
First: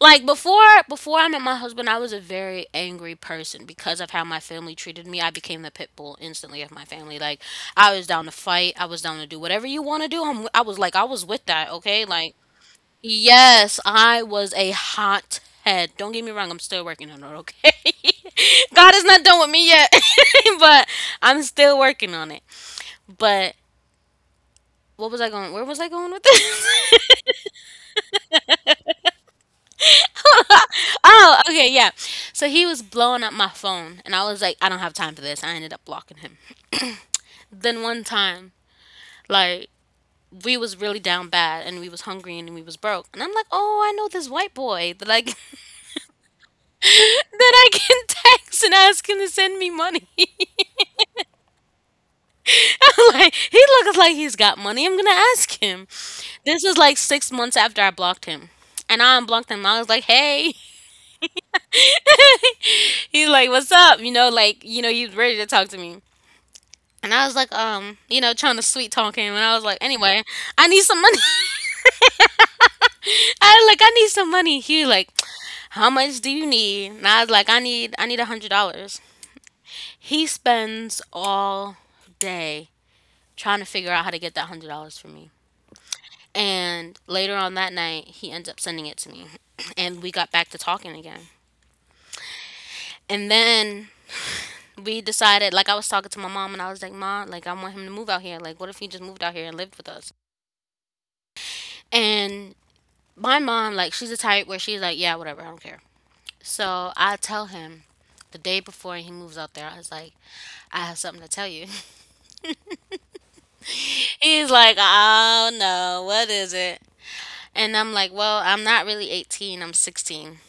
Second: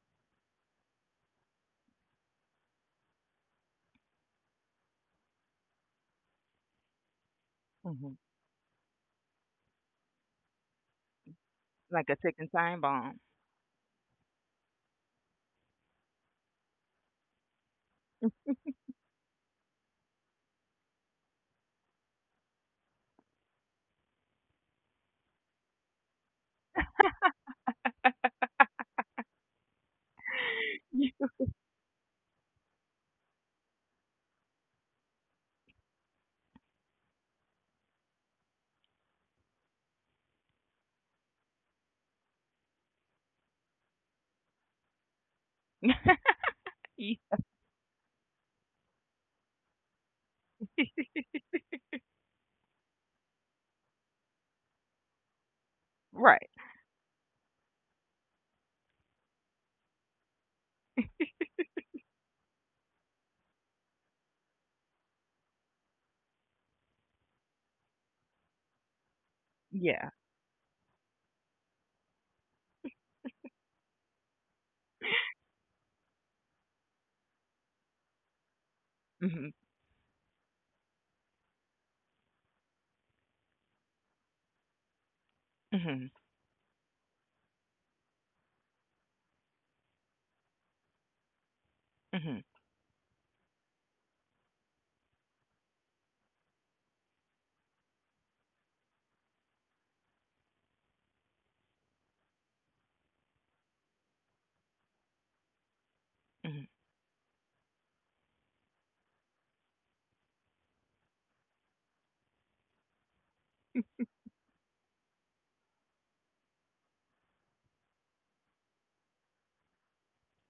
Speaker 1: like before Before I met my husband, I was a very angry person because of how my family treated me. I became the pit bull instantly of my family. Like I was
Speaker 2: Hmm.
Speaker 1: down to fight. I was down to do whatever you want to do. I'm, I was like I was with that. Okay,
Speaker 2: Like a
Speaker 1: like
Speaker 2: ticking time bomb.
Speaker 1: yes, I was a hot head. Don't get me wrong. I'm still working on it. Okay, God is not done with me yet, but I'm still working on it. But what was I going? Where was I going with this? Oh, okay, yeah. So he was blowing up my phone, and I was like, I don't have time for this. I ended up blocking him. Then one time, like we was really down bad, and we was hungry, and we was broke, and I'm like, oh, I know this white boy that I that
Speaker 2: Ye-
Speaker 1: I can text and ask him to send me money. I'm like, he looks like he's got money. I'm gonna ask him.
Speaker 2: right.
Speaker 1: This was like six months after I blocked him, and I unblocked him. I was like, hey. He's like, "What's up?" You know, like you know, he's ready to talk to me. And I was like, um, you know, trying to sweet talk him. And I was like,
Speaker 2: Yeah.
Speaker 1: anyway, I need some money. I was like, I need some money. He was like, how much do you need? And I was like, I need, I need a hundred dollars.
Speaker 2: Mhm.
Speaker 1: He spends all day trying to figure out how to get that hundred dollars for me.
Speaker 2: Mhm.
Speaker 1: And later on that night, he ends up sending it to me. And we got back to talking again.
Speaker 2: Mhm.
Speaker 1: And then we decided, like, I was talking to my mom and I was like, Ma, like, I want him to move out here. Like, what if he just moved out here and lived with us? And my mom, like, she's the type where she's like, yeah, whatever, I don't care.
Speaker 2: Mhm.
Speaker 1: So I tell him the day before he moves out there, I was like, I have something to tell you. He's like, oh no, what is it? And I'm like, well, I'm not really eighteen, I'm sixteen.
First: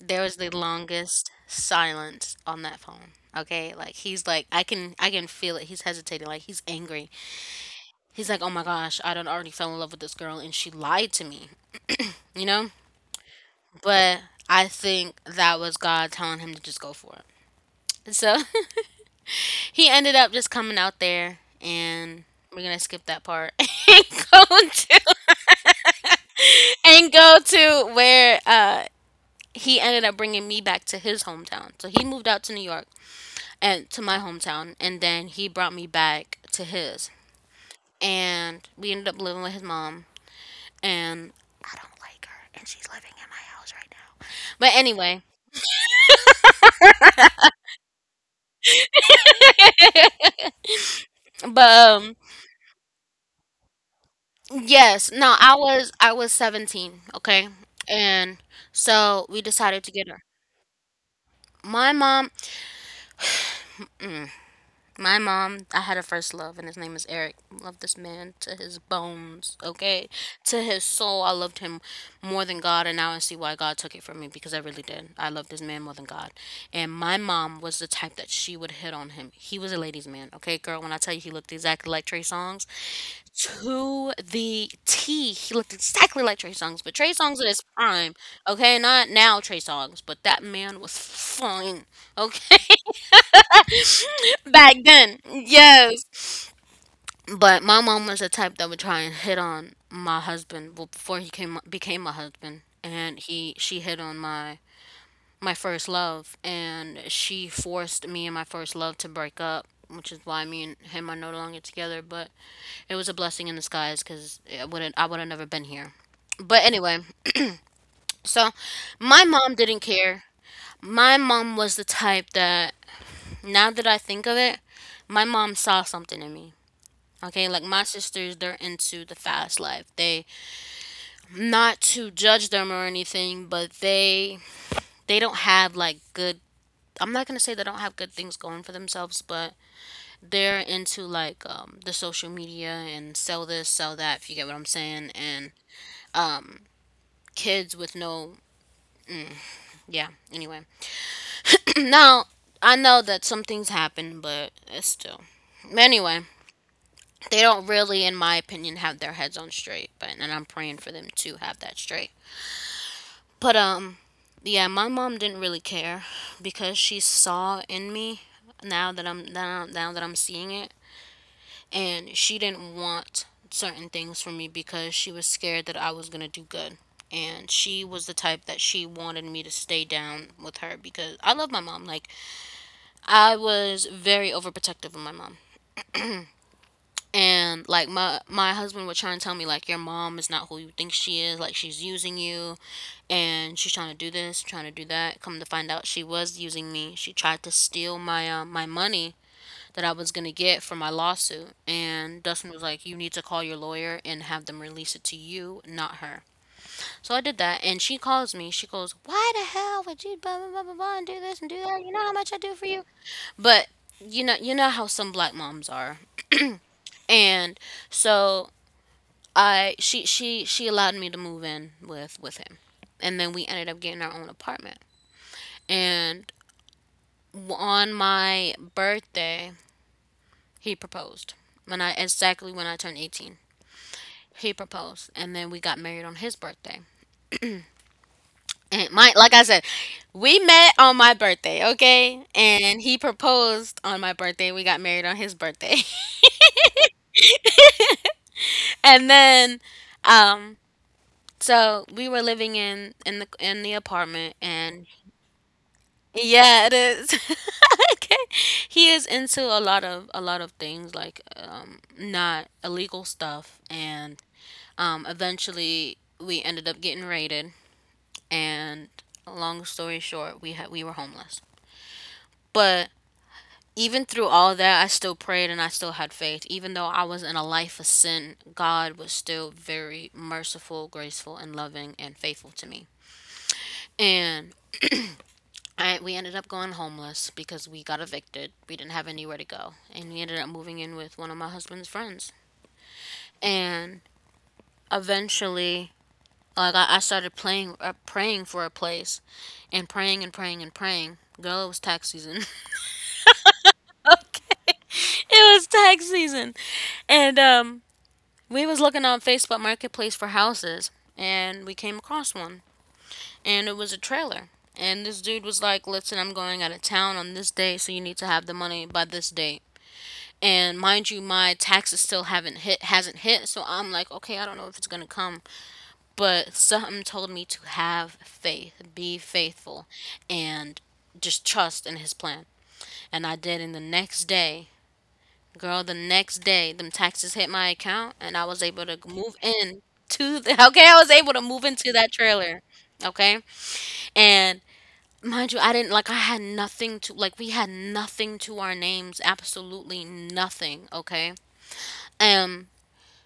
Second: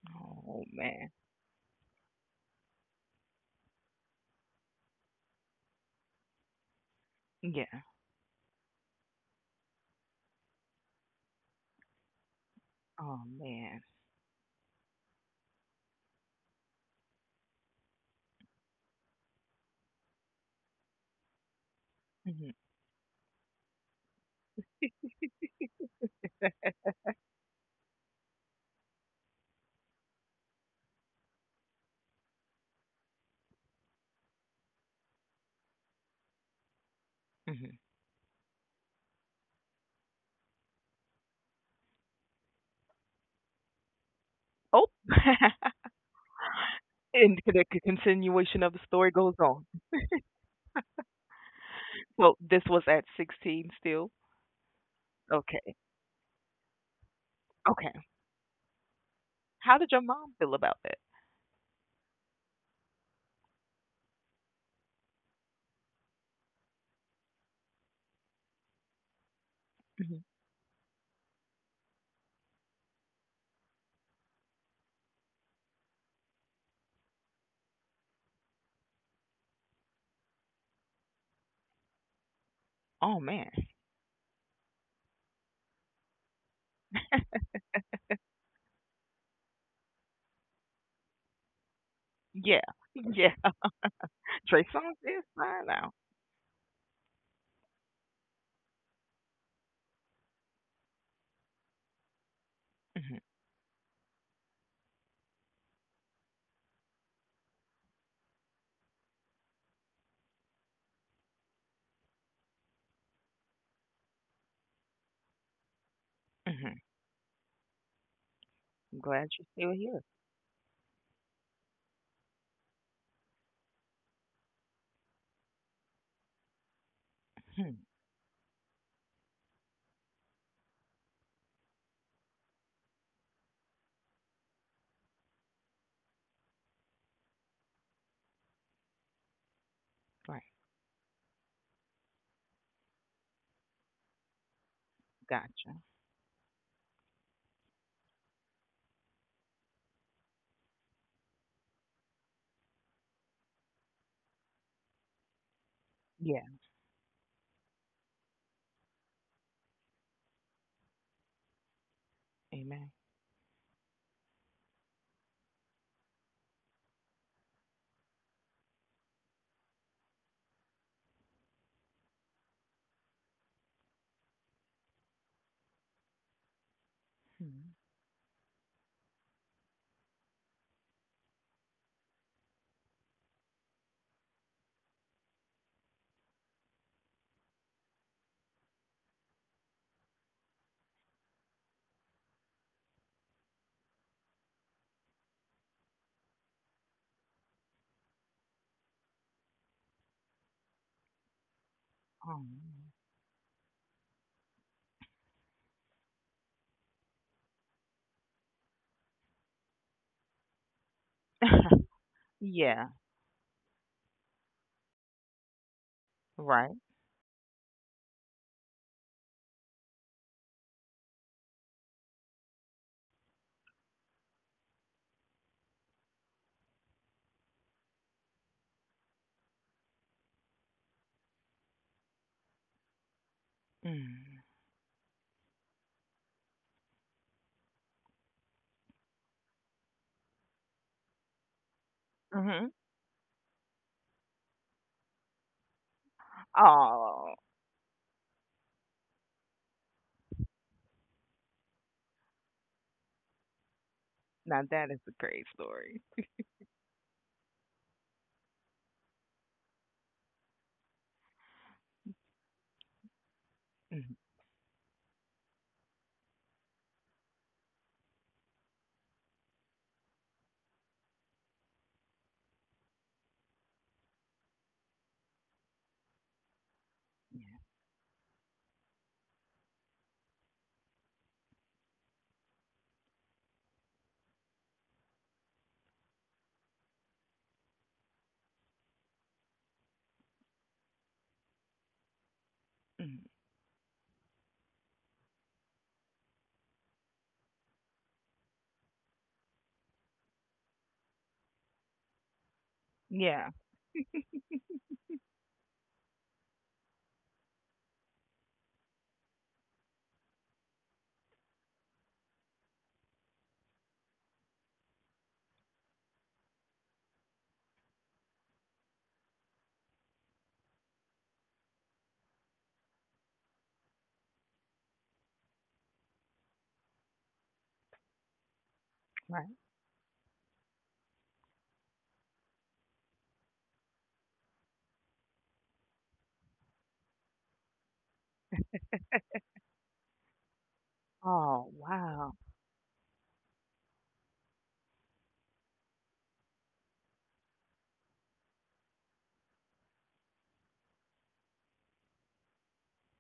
Speaker 1: There was the
Speaker 2: Oh man.
Speaker 1: longest silence on that phone. Okay, like he's like I can I can feel it. He's hesitating, like he's angry.
Speaker 2: Yeah.
Speaker 1: He's like, "Oh my gosh, I done already fell in love with this girl and she lied to me." You know?
Speaker 2: Oh man.
Speaker 1: But I think that was God telling him to just go for it. So he ended up just coming out there, and
Speaker 2: Mhm.
Speaker 1: we're gonna skip that part and go to and go to where uh, he ended up bringing me back to his hometown. So he moved out to New York and to my hometown, and then he brought me back to his.
Speaker 2: Mhm.
Speaker 1: And we ended up living with his mom, and I don't like her, and she's living in my house right now. But
Speaker 2: Oh.
Speaker 1: anyway,
Speaker 2: And the c- continuation of the story goes on.
Speaker 1: but um,
Speaker 2: So this was at sixteen still.
Speaker 1: yes, no, I
Speaker 2: Okay.
Speaker 1: was I was seventeen, okay,
Speaker 2: Okay.
Speaker 1: and so we
Speaker 2: How
Speaker 1: decided to
Speaker 2: did your
Speaker 1: get her.
Speaker 2: mom feel about that?
Speaker 1: My mom, mm, my mom, I had a first love, and his name is Eric. Loved this man to his bones, okay?
Speaker 2: Mhm.
Speaker 1: To his soul, I loved him more than God, and now I see why God took it from me because I really did. I loved this man more than God. And my mom was the type that she would hit on him. He was a ladies' man, okay, girl? When I tell you he looked exactly like Trey Songz,
Speaker 2: Oh man,
Speaker 1: to the T, he looked exactly like Trey Songz, but Trey Songz at his prime, okay? Not now Trey Songz, but that man was fine,
Speaker 2: yeah,
Speaker 1: okay?
Speaker 2: yeah. Trey
Speaker 1: Back
Speaker 2: Songz
Speaker 1: then,
Speaker 2: is fine now.
Speaker 1: yes. But my mom was the type that would try and hit on my husband well, before he came became my husband, and
Speaker 2: Hmm.
Speaker 1: he she hit on my my first love, and she forced me and my first love to break up, which is why me and him are no longer together. But it was a blessing in disguise because I wouldn't I would have never been here. But
Speaker 2: Hmm.
Speaker 1: anyway, so
Speaker 2: I'm
Speaker 1: my
Speaker 2: glad you're
Speaker 1: mom
Speaker 2: still
Speaker 1: didn't
Speaker 2: here.
Speaker 1: care. My mom was the type that now that I think of it, my mom saw something in me. Okay, like
Speaker 2: Hmm.
Speaker 1: my sisters, they're into the fast life. They Not to judge them or anything, but they they don't have like good. I'm not gonna say they don't have good things going for themselves, but
Speaker 2: Right,
Speaker 1: they're into like um, the social media and sell this, sell that. If you get what I'm saying, and
Speaker 2: gotcha.
Speaker 1: um, kids with no yeah. Anyway, now I know that some things happen, but it's still. Anyway,
Speaker 2: Yeah,
Speaker 1: they don't really, in my opinion, have their heads on straight, but and I'm praying for them to have that straight.
Speaker 2: amen.
Speaker 1: But um yeah, my mom didn't really care because she saw in me now that I'm now, now that I'm seeing it, and she didn't want certain things from me because she was scared that I was going to do good. And
Speaker 2: Hmm.
Speaker 1: she was the type that she wanted me to stay down with her because I love my mom. Like I was very overprotective of my mom. And like my my husband would try and tell me like your mom is not who you think she is, like she's using you, and she's trying to do this, trying to do that. Come to find out, she was using me. She tried to steal my uh, my money that I was gonna get for my lawsuit. And
Speaker 2: Oh,
Speaker 1: Dustin was like, "You need to call your lawyer and have them release it to you, not her." So I did that, and she calls me. She goes, "Why the hell would you blah blah blah blah blah and do this and do that?
Speaker 2: man.
Speaker 1: You know how much I do for you."
Speaker 2: Yeah,
Speaker 1: But you know, you know how some black moms are,
Speaker 2: right.
Speaker 1: and so I she she she allowed me to move in with with him, and then we ended up getting our own apartment. And on my birthday he proposed, when i exactly when i turned eighteen.
Speaker 2: Mm.
Speaker 1: He proposed and then we got married on his birthday. And my, like I said, we met on my birthday, okay,
Speaker 2: Hmm.
Speaker 1: and he proposed on my birthday, we got married on his birthday.
Speaker 2: Oh,
Speaker 1: And then um so we were living in in the in the apartment
Speaker 2: now
Speaker 1: and
Speaker 2: that is a great story.
Speaker 1: yeah, it is. Okay. He is into a lot of a lot of things like um not illegal stuff. And
Speaker 2: Hmm.
Speaker 1: um eventually we ended up getting raided, and long story short, we had we were homeless. But even through all that, I still prayed and I still had faith. Even though I was in a life of sin, God was still very merciful, graceful, and loving and faithful to me. And I, we ended up going homeless because we got evicted. We didn't have anywhere to go. And we ended up moving in with one of my husband's friends.
Speaker 2: Hmm.
Speaker 1: And eventually, like, I, I started playing, uh, praying for a place and praying and praying and praying. Girl, it was tax season.
Speaker 2: Yeah,
Speaker 1: Okay. It was tax season. And um, we was looking on Facebook Marketplace for houses. And we came across one. And it was a trailer. And this dude was like, listen, I'm going out of town on this day, so you need to have the money by this date. And mind you, my taxes still haven't hit hasn't hit, so I'm like, okay, I don't know if it's gonna come, but something told me to have faith, be
Speaker 2: right.
Speaker 1: faithful, and just trust in his plan. And I did, and the next day, girl, the next day them taxes hit my account, and I was able to move in to the okay, I was able to move
Speaker 2: Oh
Speaker 1: into that
Speaker 2: wow.
Speaker 1: trailer. Okay. And mind you, I didn't like I had nothing to like we had nothing to our names, absolutely nothing, okay. um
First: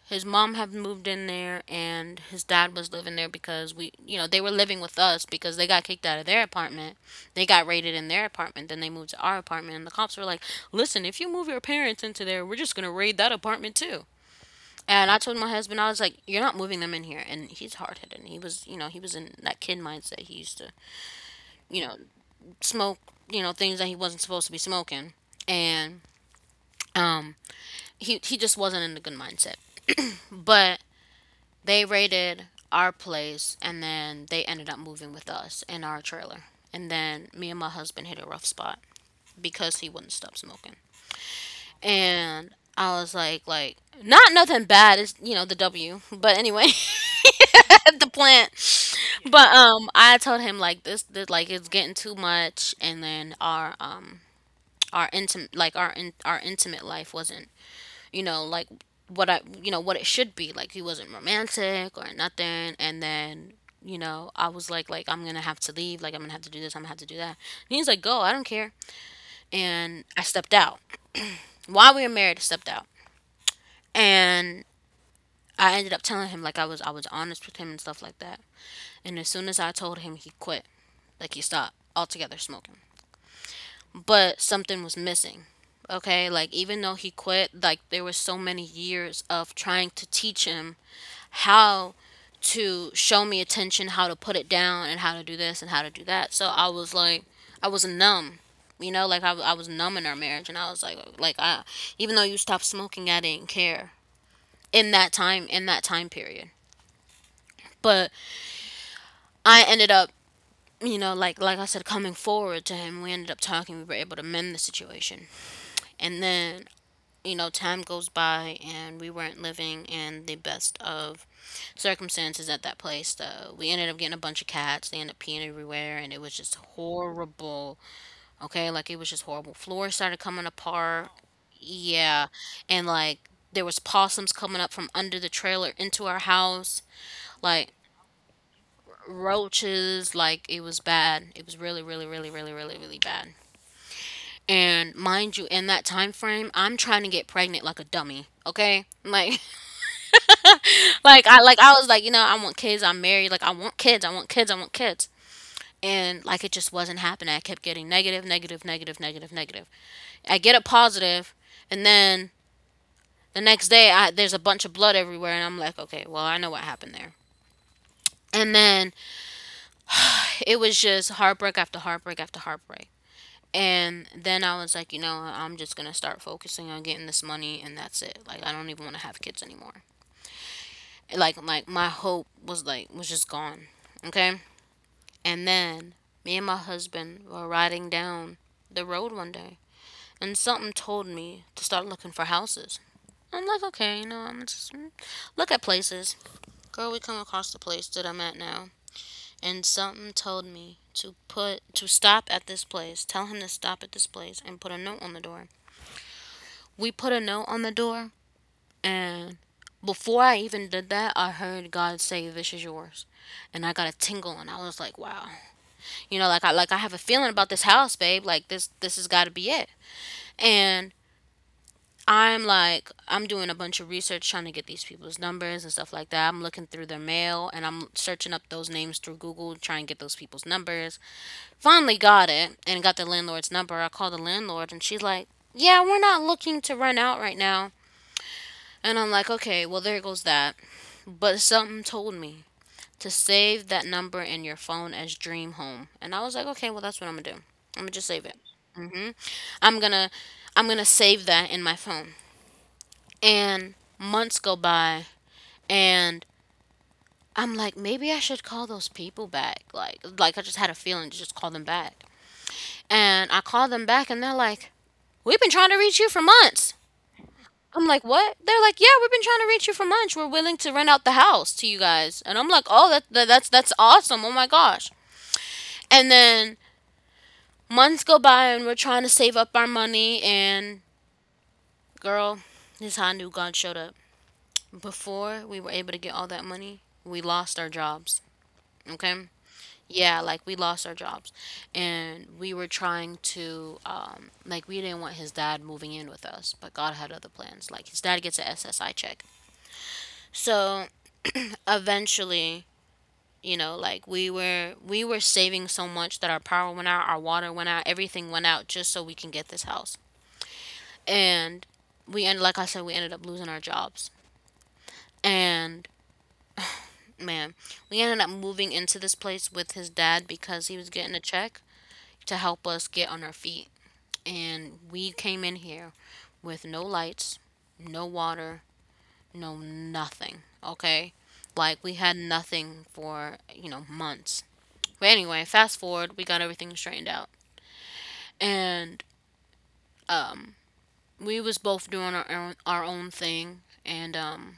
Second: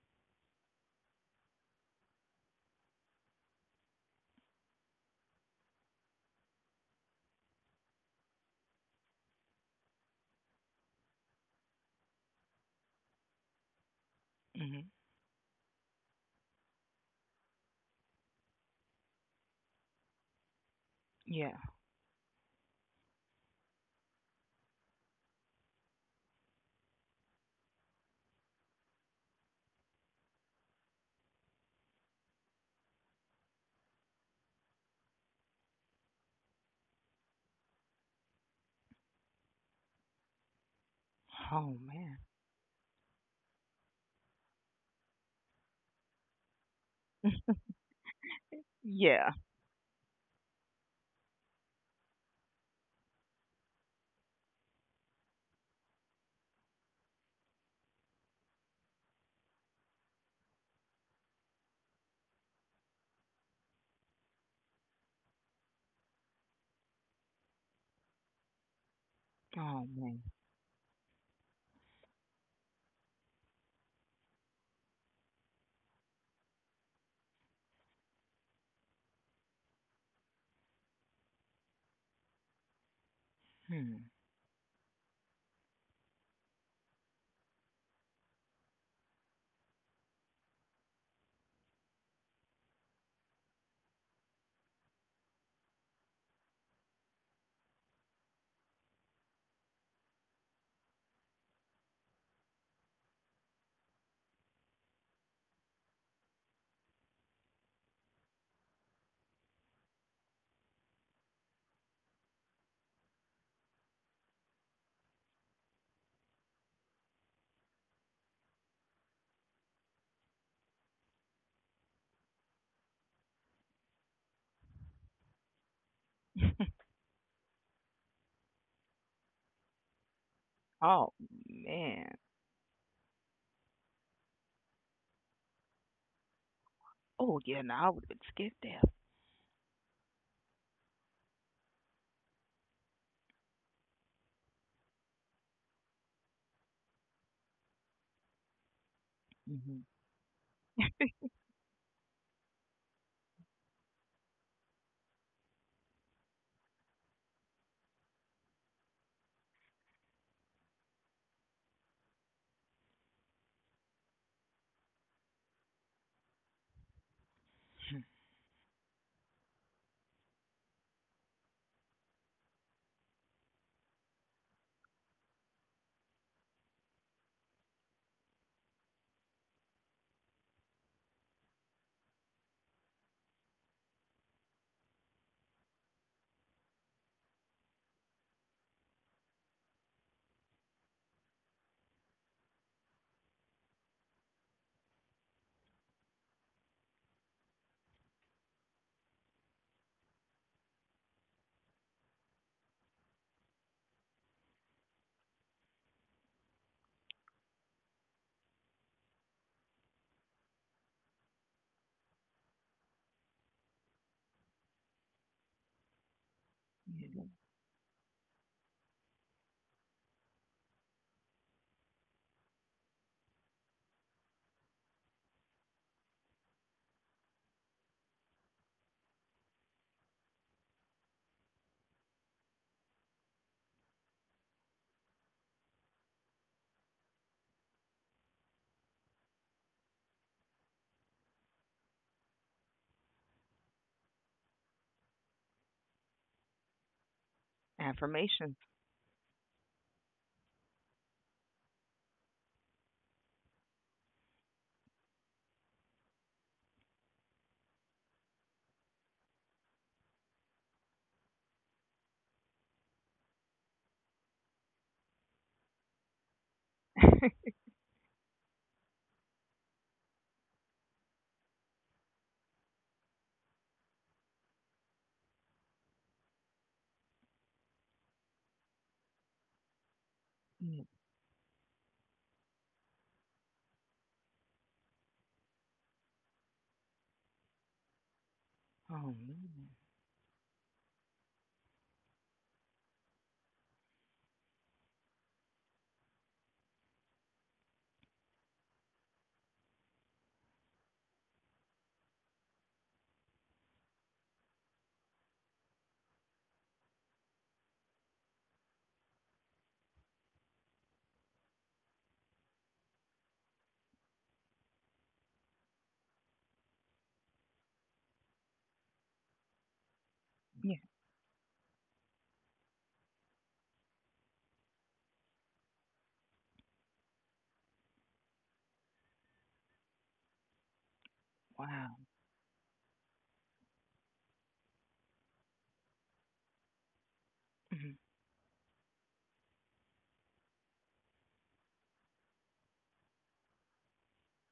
Speaker 1: his mom had moved in there and his dad was living there because, we, you know, they were living with us because they got kicked out of their apartment. They got raided in their apartment, then they moved to our apartment, and the cops were like, listen, if you move your parents into there, we're just going to raid that apartment too.
Speaker 2: Hmm.
Speaker 1: And I told my husband, I was like, you're not moving them in here. And he's hard-headed, and he was, you know, he was in that kid mindset. He used to,
Speaker 2: Yeah.
Speaker 1: you know, smoke, you know, things that he wasn't supposed to be smoking. And um he he just wasn't in a good mindset. But they raided our place and then they ended up moving with us in our trailer. And then me and my husband hit a rough spot because he wouldn't stop smoking.
Speaker 2: Oh man.
Speaker 1: And I was like, like, not nothing bad. It's you know the W, but anyway, at the plant.
Speaker 2: Yeah.
Speaker 1: But um, I told him like this, this, like it's getting too much, and then our um, our intimate, like our in, our intimate life wasn't you know, like what I, you know, what it should be. Like he wasn't romantic or nothing. And then, you know, I was like, like I'm gonna have to leave. Like I'm gonna have to do this. I'm gonna have to do that. And he's like, go. I don't care.
Speaker 2: Oh
Speaker 1: And I
Speaker 2: man.
Speaker 1: stepped out. While we were married, I stepped out. And I ended up telling him like I was, I was honest with him and stuff like that. And as soon as I told him, he quit. Like he stopped altogether smoking.
Speaker 2: Hmm.
Speaker 1: But something was missing, okay, like even though he quit, like there was so many years of trying to teach him how to show me attention, how to put it down, and how to do this and how to do that. So I was like, I was numb, you know, like I, I was numb in our marriage, and I was like, like I, even though you stopped smoking, I didn't care in that time, in that time period. But I ended up, you know, like like I said, coming forward to him. We ended up talking. We were able to mend the situation, and then you know, time goes by and we weren't living in the best of circumstances at that place. Though we ended up getting a bunch of cats. They ended up peeing everywhere, and it was just horrible. Okay, like it was just horrible. Floors started coming apart.
Speaker 2: Oh man.
Speaker 1: Yeah, and like there was possums coming up from under the trailer into our house.
Speaker 2: Oh, yeah,
Speaker 1: Like
Speaker 2: no, I would've been scared to death.
Speaker 1: roaches. Like it was bad. It was really, really, really, really, really, really bad. And mind you, in that time frame, I'm trying to get pregnant like a dummy. Okay, like
Speaker 2: Mhm.
Speaker 1: like I like I was like, you know, I want kids, I'm married, like I want kids, I want kids, I want kids. And like it just wasn't happening. I kept getting negative, negative, negative, negative, negative. I get a positive, and then the next day I there's a bunch of blood everywhere and I'm like, okay, well, I know what happened there. And then it was just heartbreak after heartbreak after heartbreak. And then I was like, you know, I'm just gonna start focusing on getting this money, and that's it. Like, I don't even want to have kids anymore. Like, like my hope was like was just gone. Okay. And then me and my husband were riding down the road one day, and something told me to start looking for houses. I'm like, okay, you know, I'm just mm, look at places. Girl, we come across the place that I'm at now, and something told me to put to stop at this place. Tell him to stop at this place and put a note on the door. We put a note on the door, and before I even did that, I heard God say, "This is yours," and I got a tingle, and I was like, wow. You know, like I like I have a feeling about this house, babe. Like this this has got to be it. And I'm like, I'm doing a bunch of research trying to get these people's numbers and stuff like that. I'm looking through their mail and I'm searching up those names through Google trying to get those people's numbers. Finally got it and got the landlord's number. I called the landlord and she's like, "Yeah, we're not looking to rent out right now." And I'm like, "Okay, well there goes that." But something told me to save that number in your phone as dream home. And I was like, "Okay, well that's what I'm going to do. I'm going to just save it."
Speaker 2: Affirmations.
Speaker 1: Hmm. I'm gonna I'm gonna save that in my phone. And months go by, and I'm like, maybe I should call those people back. Like like I just had a feeling to just call them back. And I call them back and they're like, we've been trying to reach you for months. I'm like, what? They're like, yeah, we've been trying to reach you for months. We're willing to rent out the house to you guys. And I'm like, oh, that, that that's that's awesome. Oh my gosh. And then months go by and we're trying to save up our money, and
Speaker 2: Mm.
Speaker 1: girl, this hot new gun showed up. Before we were able to get all that money, we lost our jobs.
Speaker 2: Oh,
Speaker 1: Okay?
Speaker 2: man.
Speaker 1: Yeah, like we lost our jobs. And we were trying to, um, like, we didn't want his dad moving in with us, but God had other plans. Like, his dad gets a S S I check. So eventually, you know, like we were we were saving so much that our power went out, our water went out, everything went out just so we can get this house. And we ended like I said, we ended up losing our jobs. And man, we ended up moving into this place with his dad because he
Speaker 2: Yeah,
Speaker 1: was getting a check to help us get on our feet. And we came in here with no lights, no water, no nothing. Okay? Like we
Speaker 2: wow.
Speaker 1: had nothing for, you know, months. But anyway, fast forward, we got everything straightened out.
Speaker 2: Mhm.
Speaker 1: And um we was both doing our own, our own thing, and um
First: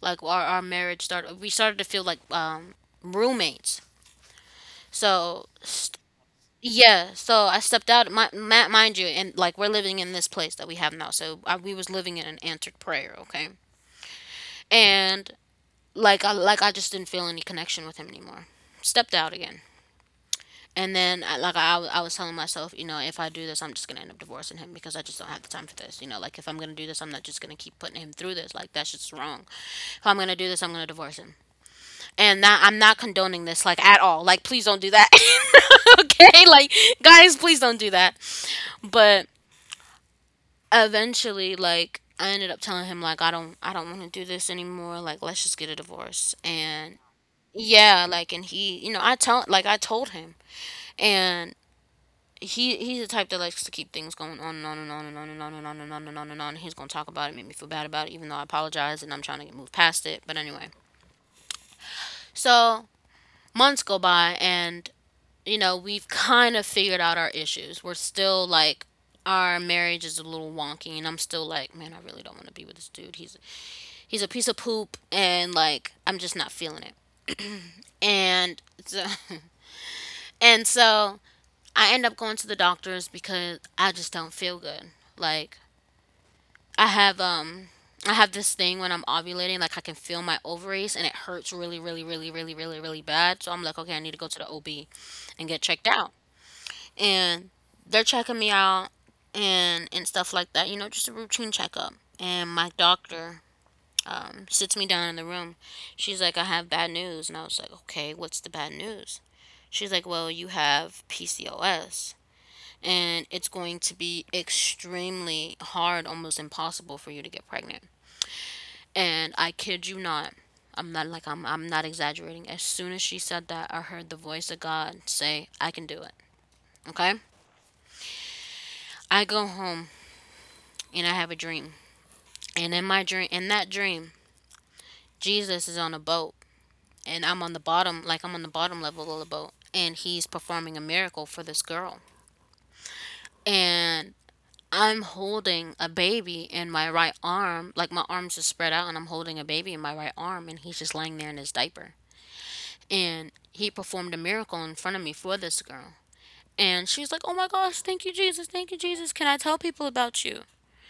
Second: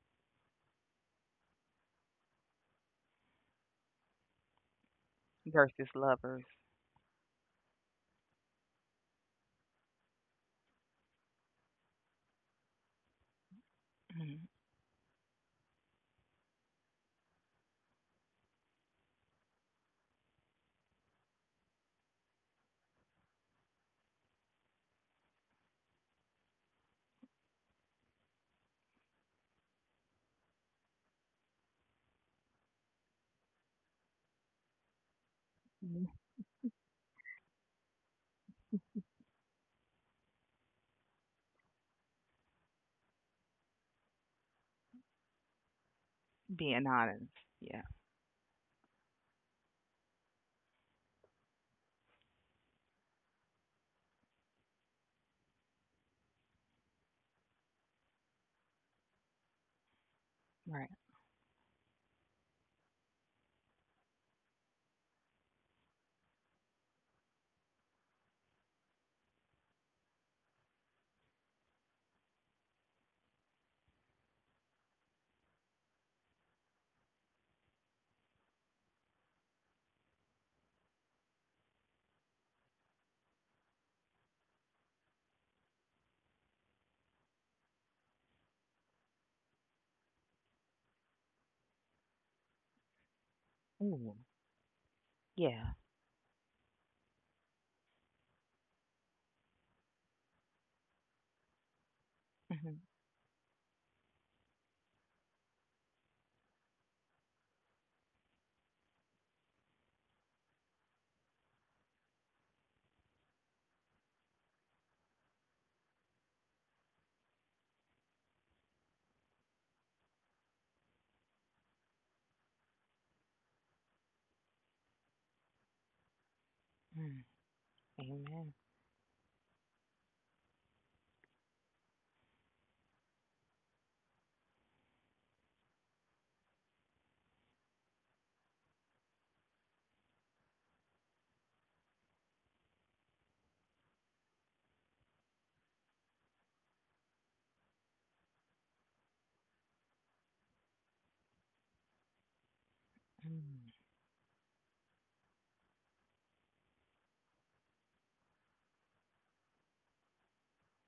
Speaker 1: like our, our marriage started, we started to feel like um roommates. So
Speaker 2: Versus lovers.
Speaker 1: yeah, so I stepped out. My, ma Mind you, and like we're living in this place that we have now, so I, we was living in an answered prayer, okay?
Speaker 2: Mhm.
Speaker 1: And like I like I just didn't feel any connection with him anymore. Stepped out again, and then I, like I, I was telling myself, you know, if I do this, I'm just gonna end up divorcing him because I just don't have the time for this. You know, like if I'm gonna do this, I'm not just gonna keep putting him through this. Like that's just wrong. If I'm gonna do this, I'm gonna divorce him, and that I'm not condoning this like at all. Like please don't do that.
Speaker 2: Mhm.
Speaker 1: Okay, like guys, please don't do that. But eventually, like I ended up telling him like I don't I don't want to do this anymore, like let's just get a divorce.
Speaker 2: Being
Speaker 1: And
Speaker 2: honest. Yeah,
Speaker 1: yeah, like, and he, you know, I tell like I told him. And he, he's the type that likes to keep things going on and on and on and on and on and on and on and on and on, and he's gonna talk about it, make me feel bad about it even though I apologize and I'm trying to get move past it. But anyway,
Speaker 2: right.
Speaker 1: so months go by, and you know, we've kind of figured out our issues. We're still like, our marriage is a little wonky, and I'm still like, man, I really don't want to be with this dude. he's he's a piece of poop, and like I'm just not feeling it. And so, and so I end up going to the doctors because I just don't feel good. Like I have um I have this thing when I'm ovulating, like I can feel my ovaries and it hurts really, really, really, really, really, really bad. So I'm like, okay, I need to
Speaker 2: Ooh,
Speaker 1: go to the O B and get
Speaker 2: yeah.
Speaker 1: checked out. And they're checking me out, and and stuff like that, you know, just a routine checkup. And my
Speaker 2: Mhm.
Speaker 1: doctor, um, sits me down in the room. She's like, I have bad news. And I was like, okay, what's the bad news? She's like, well, you have P C O S, and it's going to be extremely hard, almost impossible for you to get pregnant. And I kid you not, I'm not like I'm I'm not exaggerating. As soon as she said that, I heard the voice of God say, I can do it. Okay?
Speaker 2: Mm. Amen.
Speaker 1: I go home and I have a dream. And in my dream in that dream, Jesus is on a boat, and I'm on the bottom, like I'm on the bottom level of the boat, and he's performing a miracle for this girl. And I'm holding a baby in my right arm, like my arms are spread out, and I'm holding a baby in my right arm, and he's just laying there in his diaper. And he
Speaker 2: Mm.
Speaker 1: performed a miracle in front of me for this girl. And she was like, oh my gosh, thank you, Jesus, thank you, Jesus. Can I tell people about you?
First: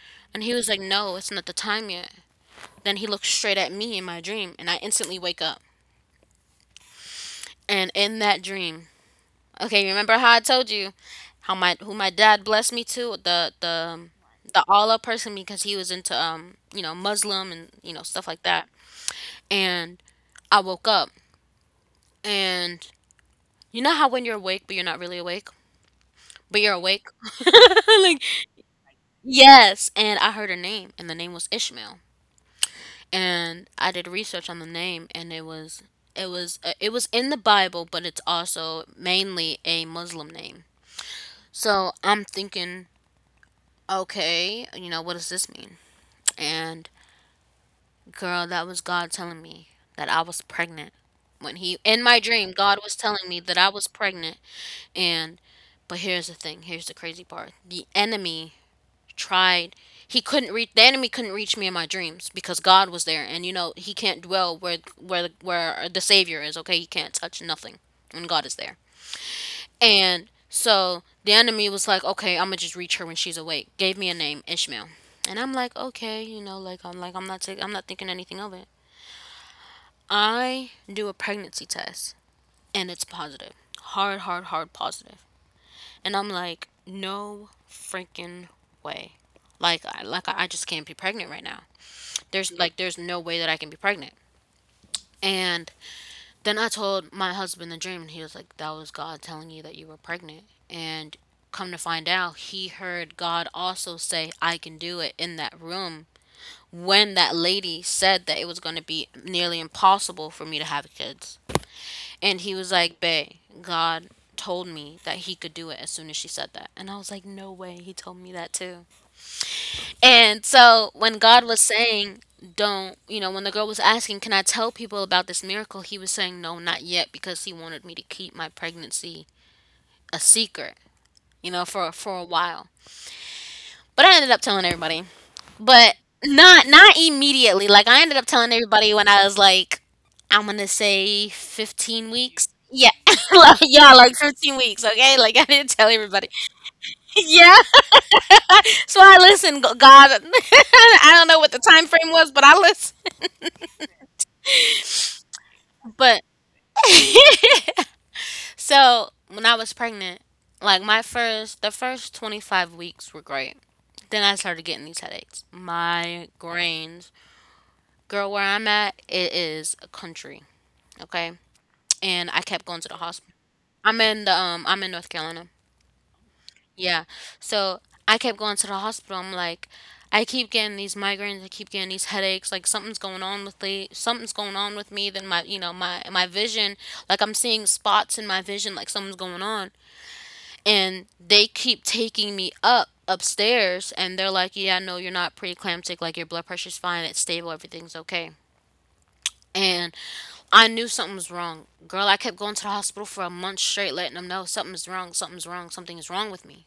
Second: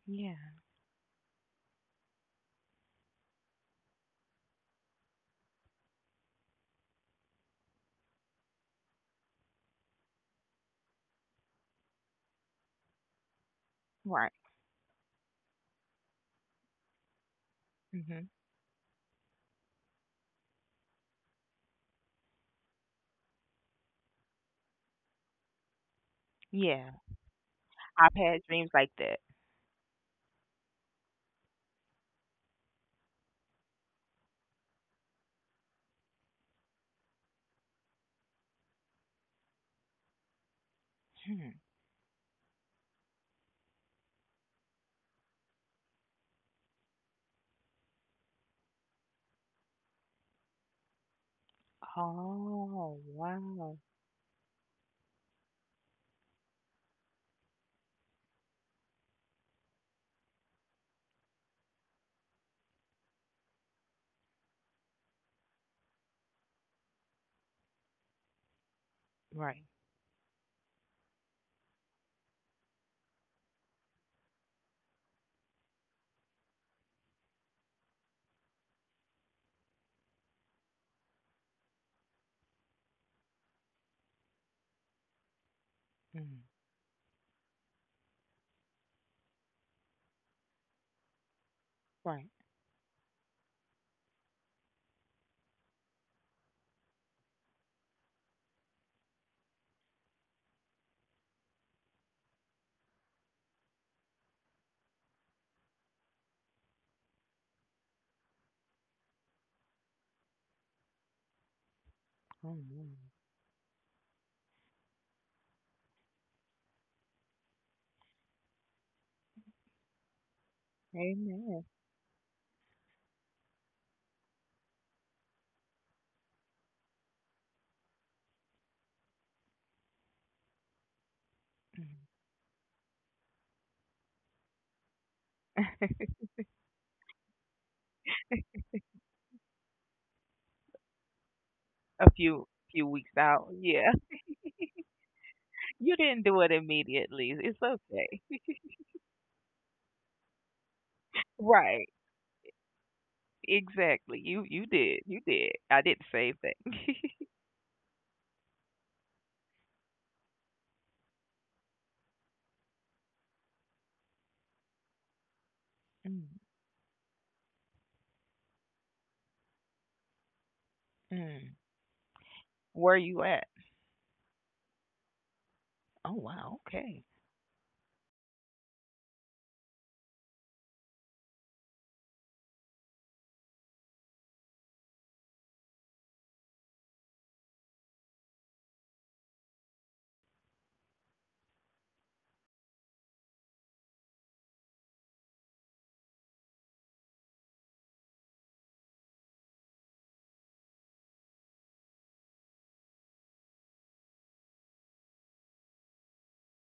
Speaker 2: Yeah.
Speaker 1: And he was like, no, it's not the time yet. Then he looks straight at me in my dream, and I instantly wake up. And in that dream, okay, remember how I told you how my who my dad blessed me to the the
Speaker 2: Right.
Speaker 1: the Allah person because he was into um you know, Muslim and you know, stuff
Speaker 2: Mhm.
Speaker 1: like that. And I woke up, and you know how when you're awake but you're not really awake, but you're
Speaker 2: Yeah.
Speaker 1: awake,
Speaker 2: I've
Speaker 1: like,
Speaker 2: had dreams like that.
Speaker 1: yes, and I heard her name, and the name was Ishmael. And I did research on the name, and it was it was uh, it was in the Bible, but it's also mainly a Muslim name.
Speaker 2: Hmm.
Speaker 1: So I'm thinking, okay, you know, what does this mean? And girl, that was God telling me that I was pregnant. When he In my dream, God was
Speaker 2: Oh,
Speaker 1: telling me that I
Speaker 2: wow.
Speaker 1: was pregnant. And but here's the thing, here's the crazy part. The enemy tried. He couldn't reach the enemy couldn't reach me in my dreams because God was there, and you know, he can't dwell where where where the savior is, okay? He can't touch nothing when God is there.
Speaker 2: Right.
Speaker 1: And so the enemy was like, okay, I'm gonna just reach her when she's awake. Gave me a name, Ishmael. And I'm like, okay, you know, like I'm like I'm not taking, I'm not thinking anything of it. I do a pregnancy test and it's positive, hard, hard, hard positive. And I'm
Speaker 2: Mm.
Speaker 1: like, no freaking way. Like I like I just can't be pregnant right now.
Speaker 2: Right.
Speaker 1: There's like there's no way that I can be pregnant. And then I told my husband the dream, and he was like, that was God telling you that you were pregnant. And come to find out, he heard God also say, I can do it, in that room when that lady said that it was going to be nearly impossible for me to have kids. And he
Speaker 2: Oh,
Speaker 1: was
Speaker 2: man.
Speaker 1: like, bae, God told me that he could do it as soon as she said that. And I was like, no way. He told me that too. And so when God was
Speaker 2: Amen.
Speaker 1: saying, don't, you know, when the girl was asking, can I tell people about this miracle? He was saying, no, not yet, because he wanted me to keep my pregnancy a secret, you know, for,
Speaker 2: Mhm.
Speaker 1: for a while. But I ended up telling everybody, but not, not immediately. Like I ended up telling everybody when I was like, I'm going to say fifteen
Speaker 2: A
Speaker 1: weeks.
Speaker 2: few few
Speaker 1: Yeah.
Speaker 2: weeks out.
Speaker 1: Like,
Speaker 2: Yeah.
Speaker 1: yeah. Like fifteen weeks. Okay. Like I didn't tell
Speaker 2: You didn't
Speaker 1: everybody.
Speaker 2: do it immediately.
Speaker 1: Yeah.
Speaker 2: It's okay.
Speaker 1: So I listened, G- God, I don't know what the time
Speaker 2: Right.
Speaker 1: frame was, but I listened.
Speaker 2: Exactly. You you did. You did. I did the
Speaker 1: But
Speaker 2: same thing.
Speaker 1: so when I was pregnant, like my first, the first twenty-five weeks were great. Then I started getting these headaches,
Speaker 2: Mm,
Speaker 1: migraines. Girl, where I'm at, it is a country, okay?
Speaker 2: mm.
Speaker 1: And I kept going to the
Speaker 2: Where you
Speaker 1: hospital.
Speaker 2: at?
Speaker 1: I'm in the um, I'm in North Carolina.
Speaker 2: Oh wow,
Speaker 1: Yeah.
Speaker 2: okay.
Speaker 1: So I kept going to the hospital. I'm like, I keep getting these migraines. I keep getting these headaches. Like something's going on with the something's going on with me. Then my, you know, my my vision. Like I'm seeing spots in my vision. Like something's going on. And they keep taking me up upstairs, and they're like, yeah, no, you're not preeclamptic, like your blood pressure's fine, it's stable, everything's okay. And I knew something was wrong. Girl, I kept going to the hospital for a month straight, letting them know something's wrong, something's wrong, something's wrong with me.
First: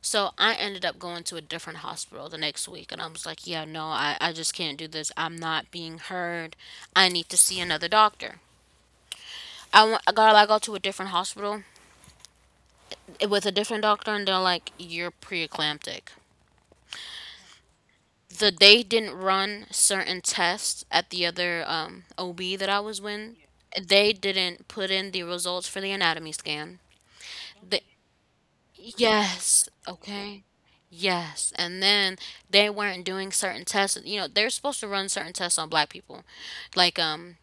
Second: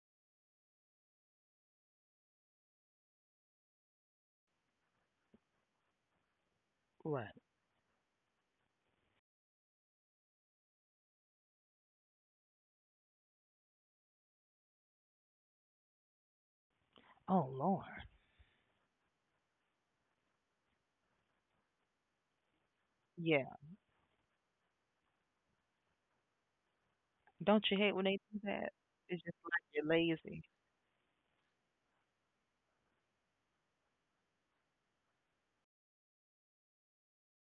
Speaker 1: So I ended up going to a different hospital the next week, and I was like, yeah, no, i, I just can't do this. I'm not being heard. I need
Speaker 2: Right.
Speaker 1: to see another doctor. I went, girl, I go to a different hospital, eh, with a different doctor, and they're like, "You're preeclamptic."
Speaker 2: Oh Lord.
Speaker 1: The they didn't run certain tests at the other um, O B that I was with.
Speaker 2: Yeah.
Speaker 1: They didn't put in the results for the anatomy scan.
Speaker 2: Don't you
Speaker 1: They,
Speaker 2: hate when they do that? It's just like
Speaker 1: yes,
Speaker 2: you're
Speaker 1: okay.
Speaker 2: lazy.
Speaker 1: Yes, and then they weren't doing certain tests. You know, they're supposed to run certain tests on black people, like um,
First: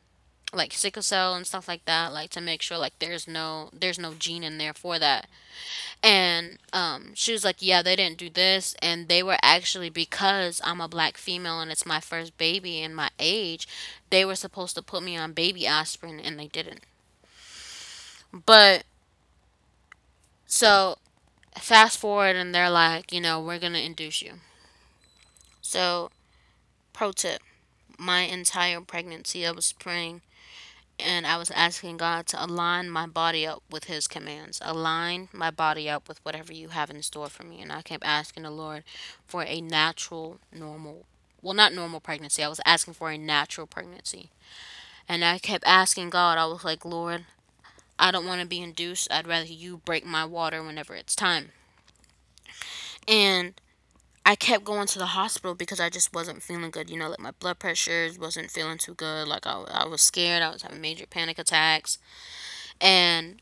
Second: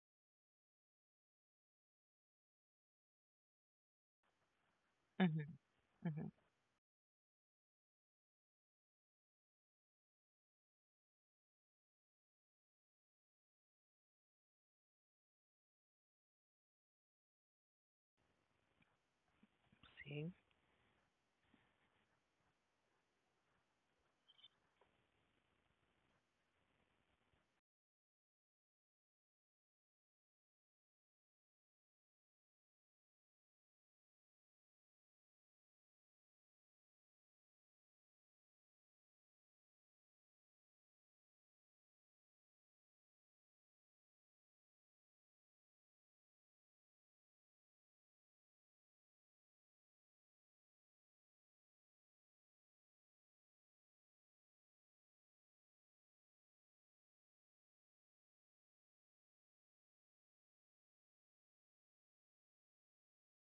Speaker 1: like sickle cell and stuff like that, like to make sure like there's no there's no gene in there for that.
Speaker 2: Hmm. Hmm.
Speaker 1: And um, she was like, yeah, they didn't do this. And they were actually, because I'm a black female and it's my first baby and my age, they were supposed to put me on baby aspirin, and they didn't. But
Speaker 2: See?
Speaker 1: so fast forward, and they're like, you know, we're going to induce you. So, pro tip, my entire pregnancy, I was praying and I was asking God to align my body up with His commands, align my body up with whatever you have in store for me. And I kept asking the Lord for a natural, normal, well, not normal pregnancy. I was asking for a natural pregnancy. And I kept asking God, I was like, Lord, I don't want to be induced. I'd rather you break my water whenever it's time. And I kept going to the hospital because I just wasn't feeling good. You know, like my blood pressure wasn't feeling too good. Like I, I was scared. I was having major panic attacks. And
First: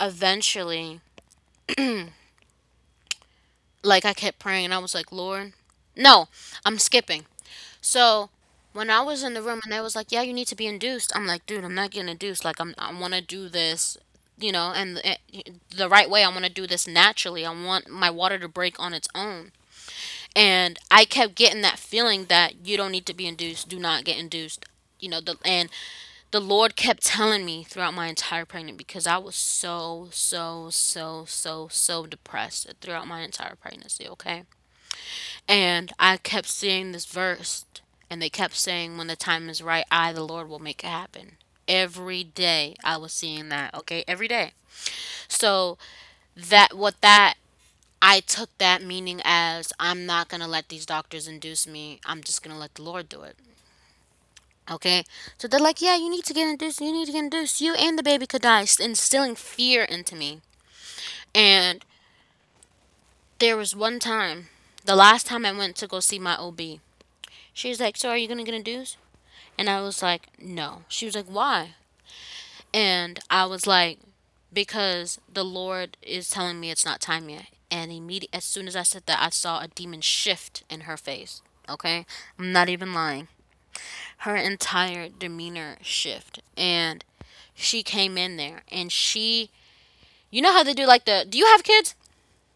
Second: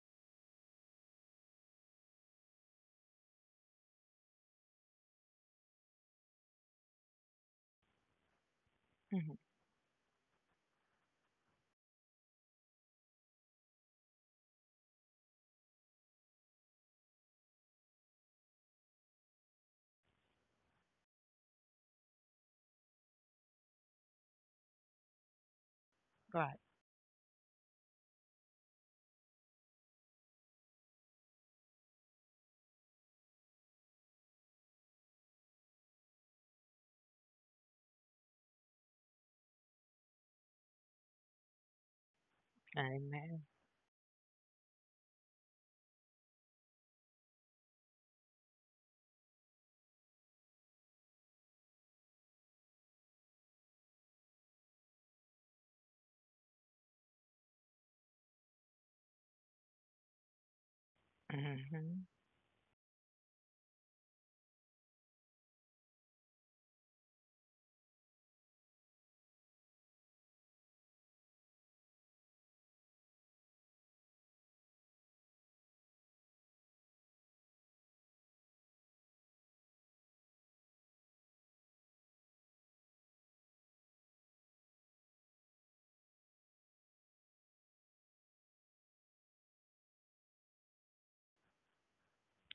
Speaker 1: eventually, like I kept praying and I was like, Lord, no, I'm skipping. So when I was in
Speaker 2: Mm-hmm.
Speaker 1: the room and they was like, yeah, you need to be induced. I'm like, dude, I'm not getting induced. Like I'm, I want to do this, you know, and it, the right way. I want to do this naturally. I want my water to break on its own. And I kept getting that feeling that you don't need to be induced. Do not get induced. You know, the and the
Speaker 2: Right.
Speaker 1: Lord kept telling me throughout my entire pregnancy because I was so, so, so, so, so depressed throughout my entire pregnancy, okay? And I kept seeing this verse, and they kept saying, when the time is right, I, the Lord, will make it happen. Every day I was
Speaker 2: Amen.
Speaker 1: seeing that, okay? Every day. So that, what that, I took that meaning as I'm not gonna let these doctors induce me. I'm just gonna let the Lord do it. Okay, so they're like, yeah, you need to get induced, you need to get induced, you and the baby could die, instilling fear into me. And
Speaker 2: Hmm.
Speaker 1: there was one time, the last time I went to go see my O B, she was like, so are you gonna get induced? And I was like, no. She was like, why? And I was like, because the Lord is telling me it's not time yet. And immediate, as soon as I said that, I saw a demon shift in her face. Okay, I'm not even lying. Her entire demeanor shift, and she came in there and she you know how they do like the do you have kids?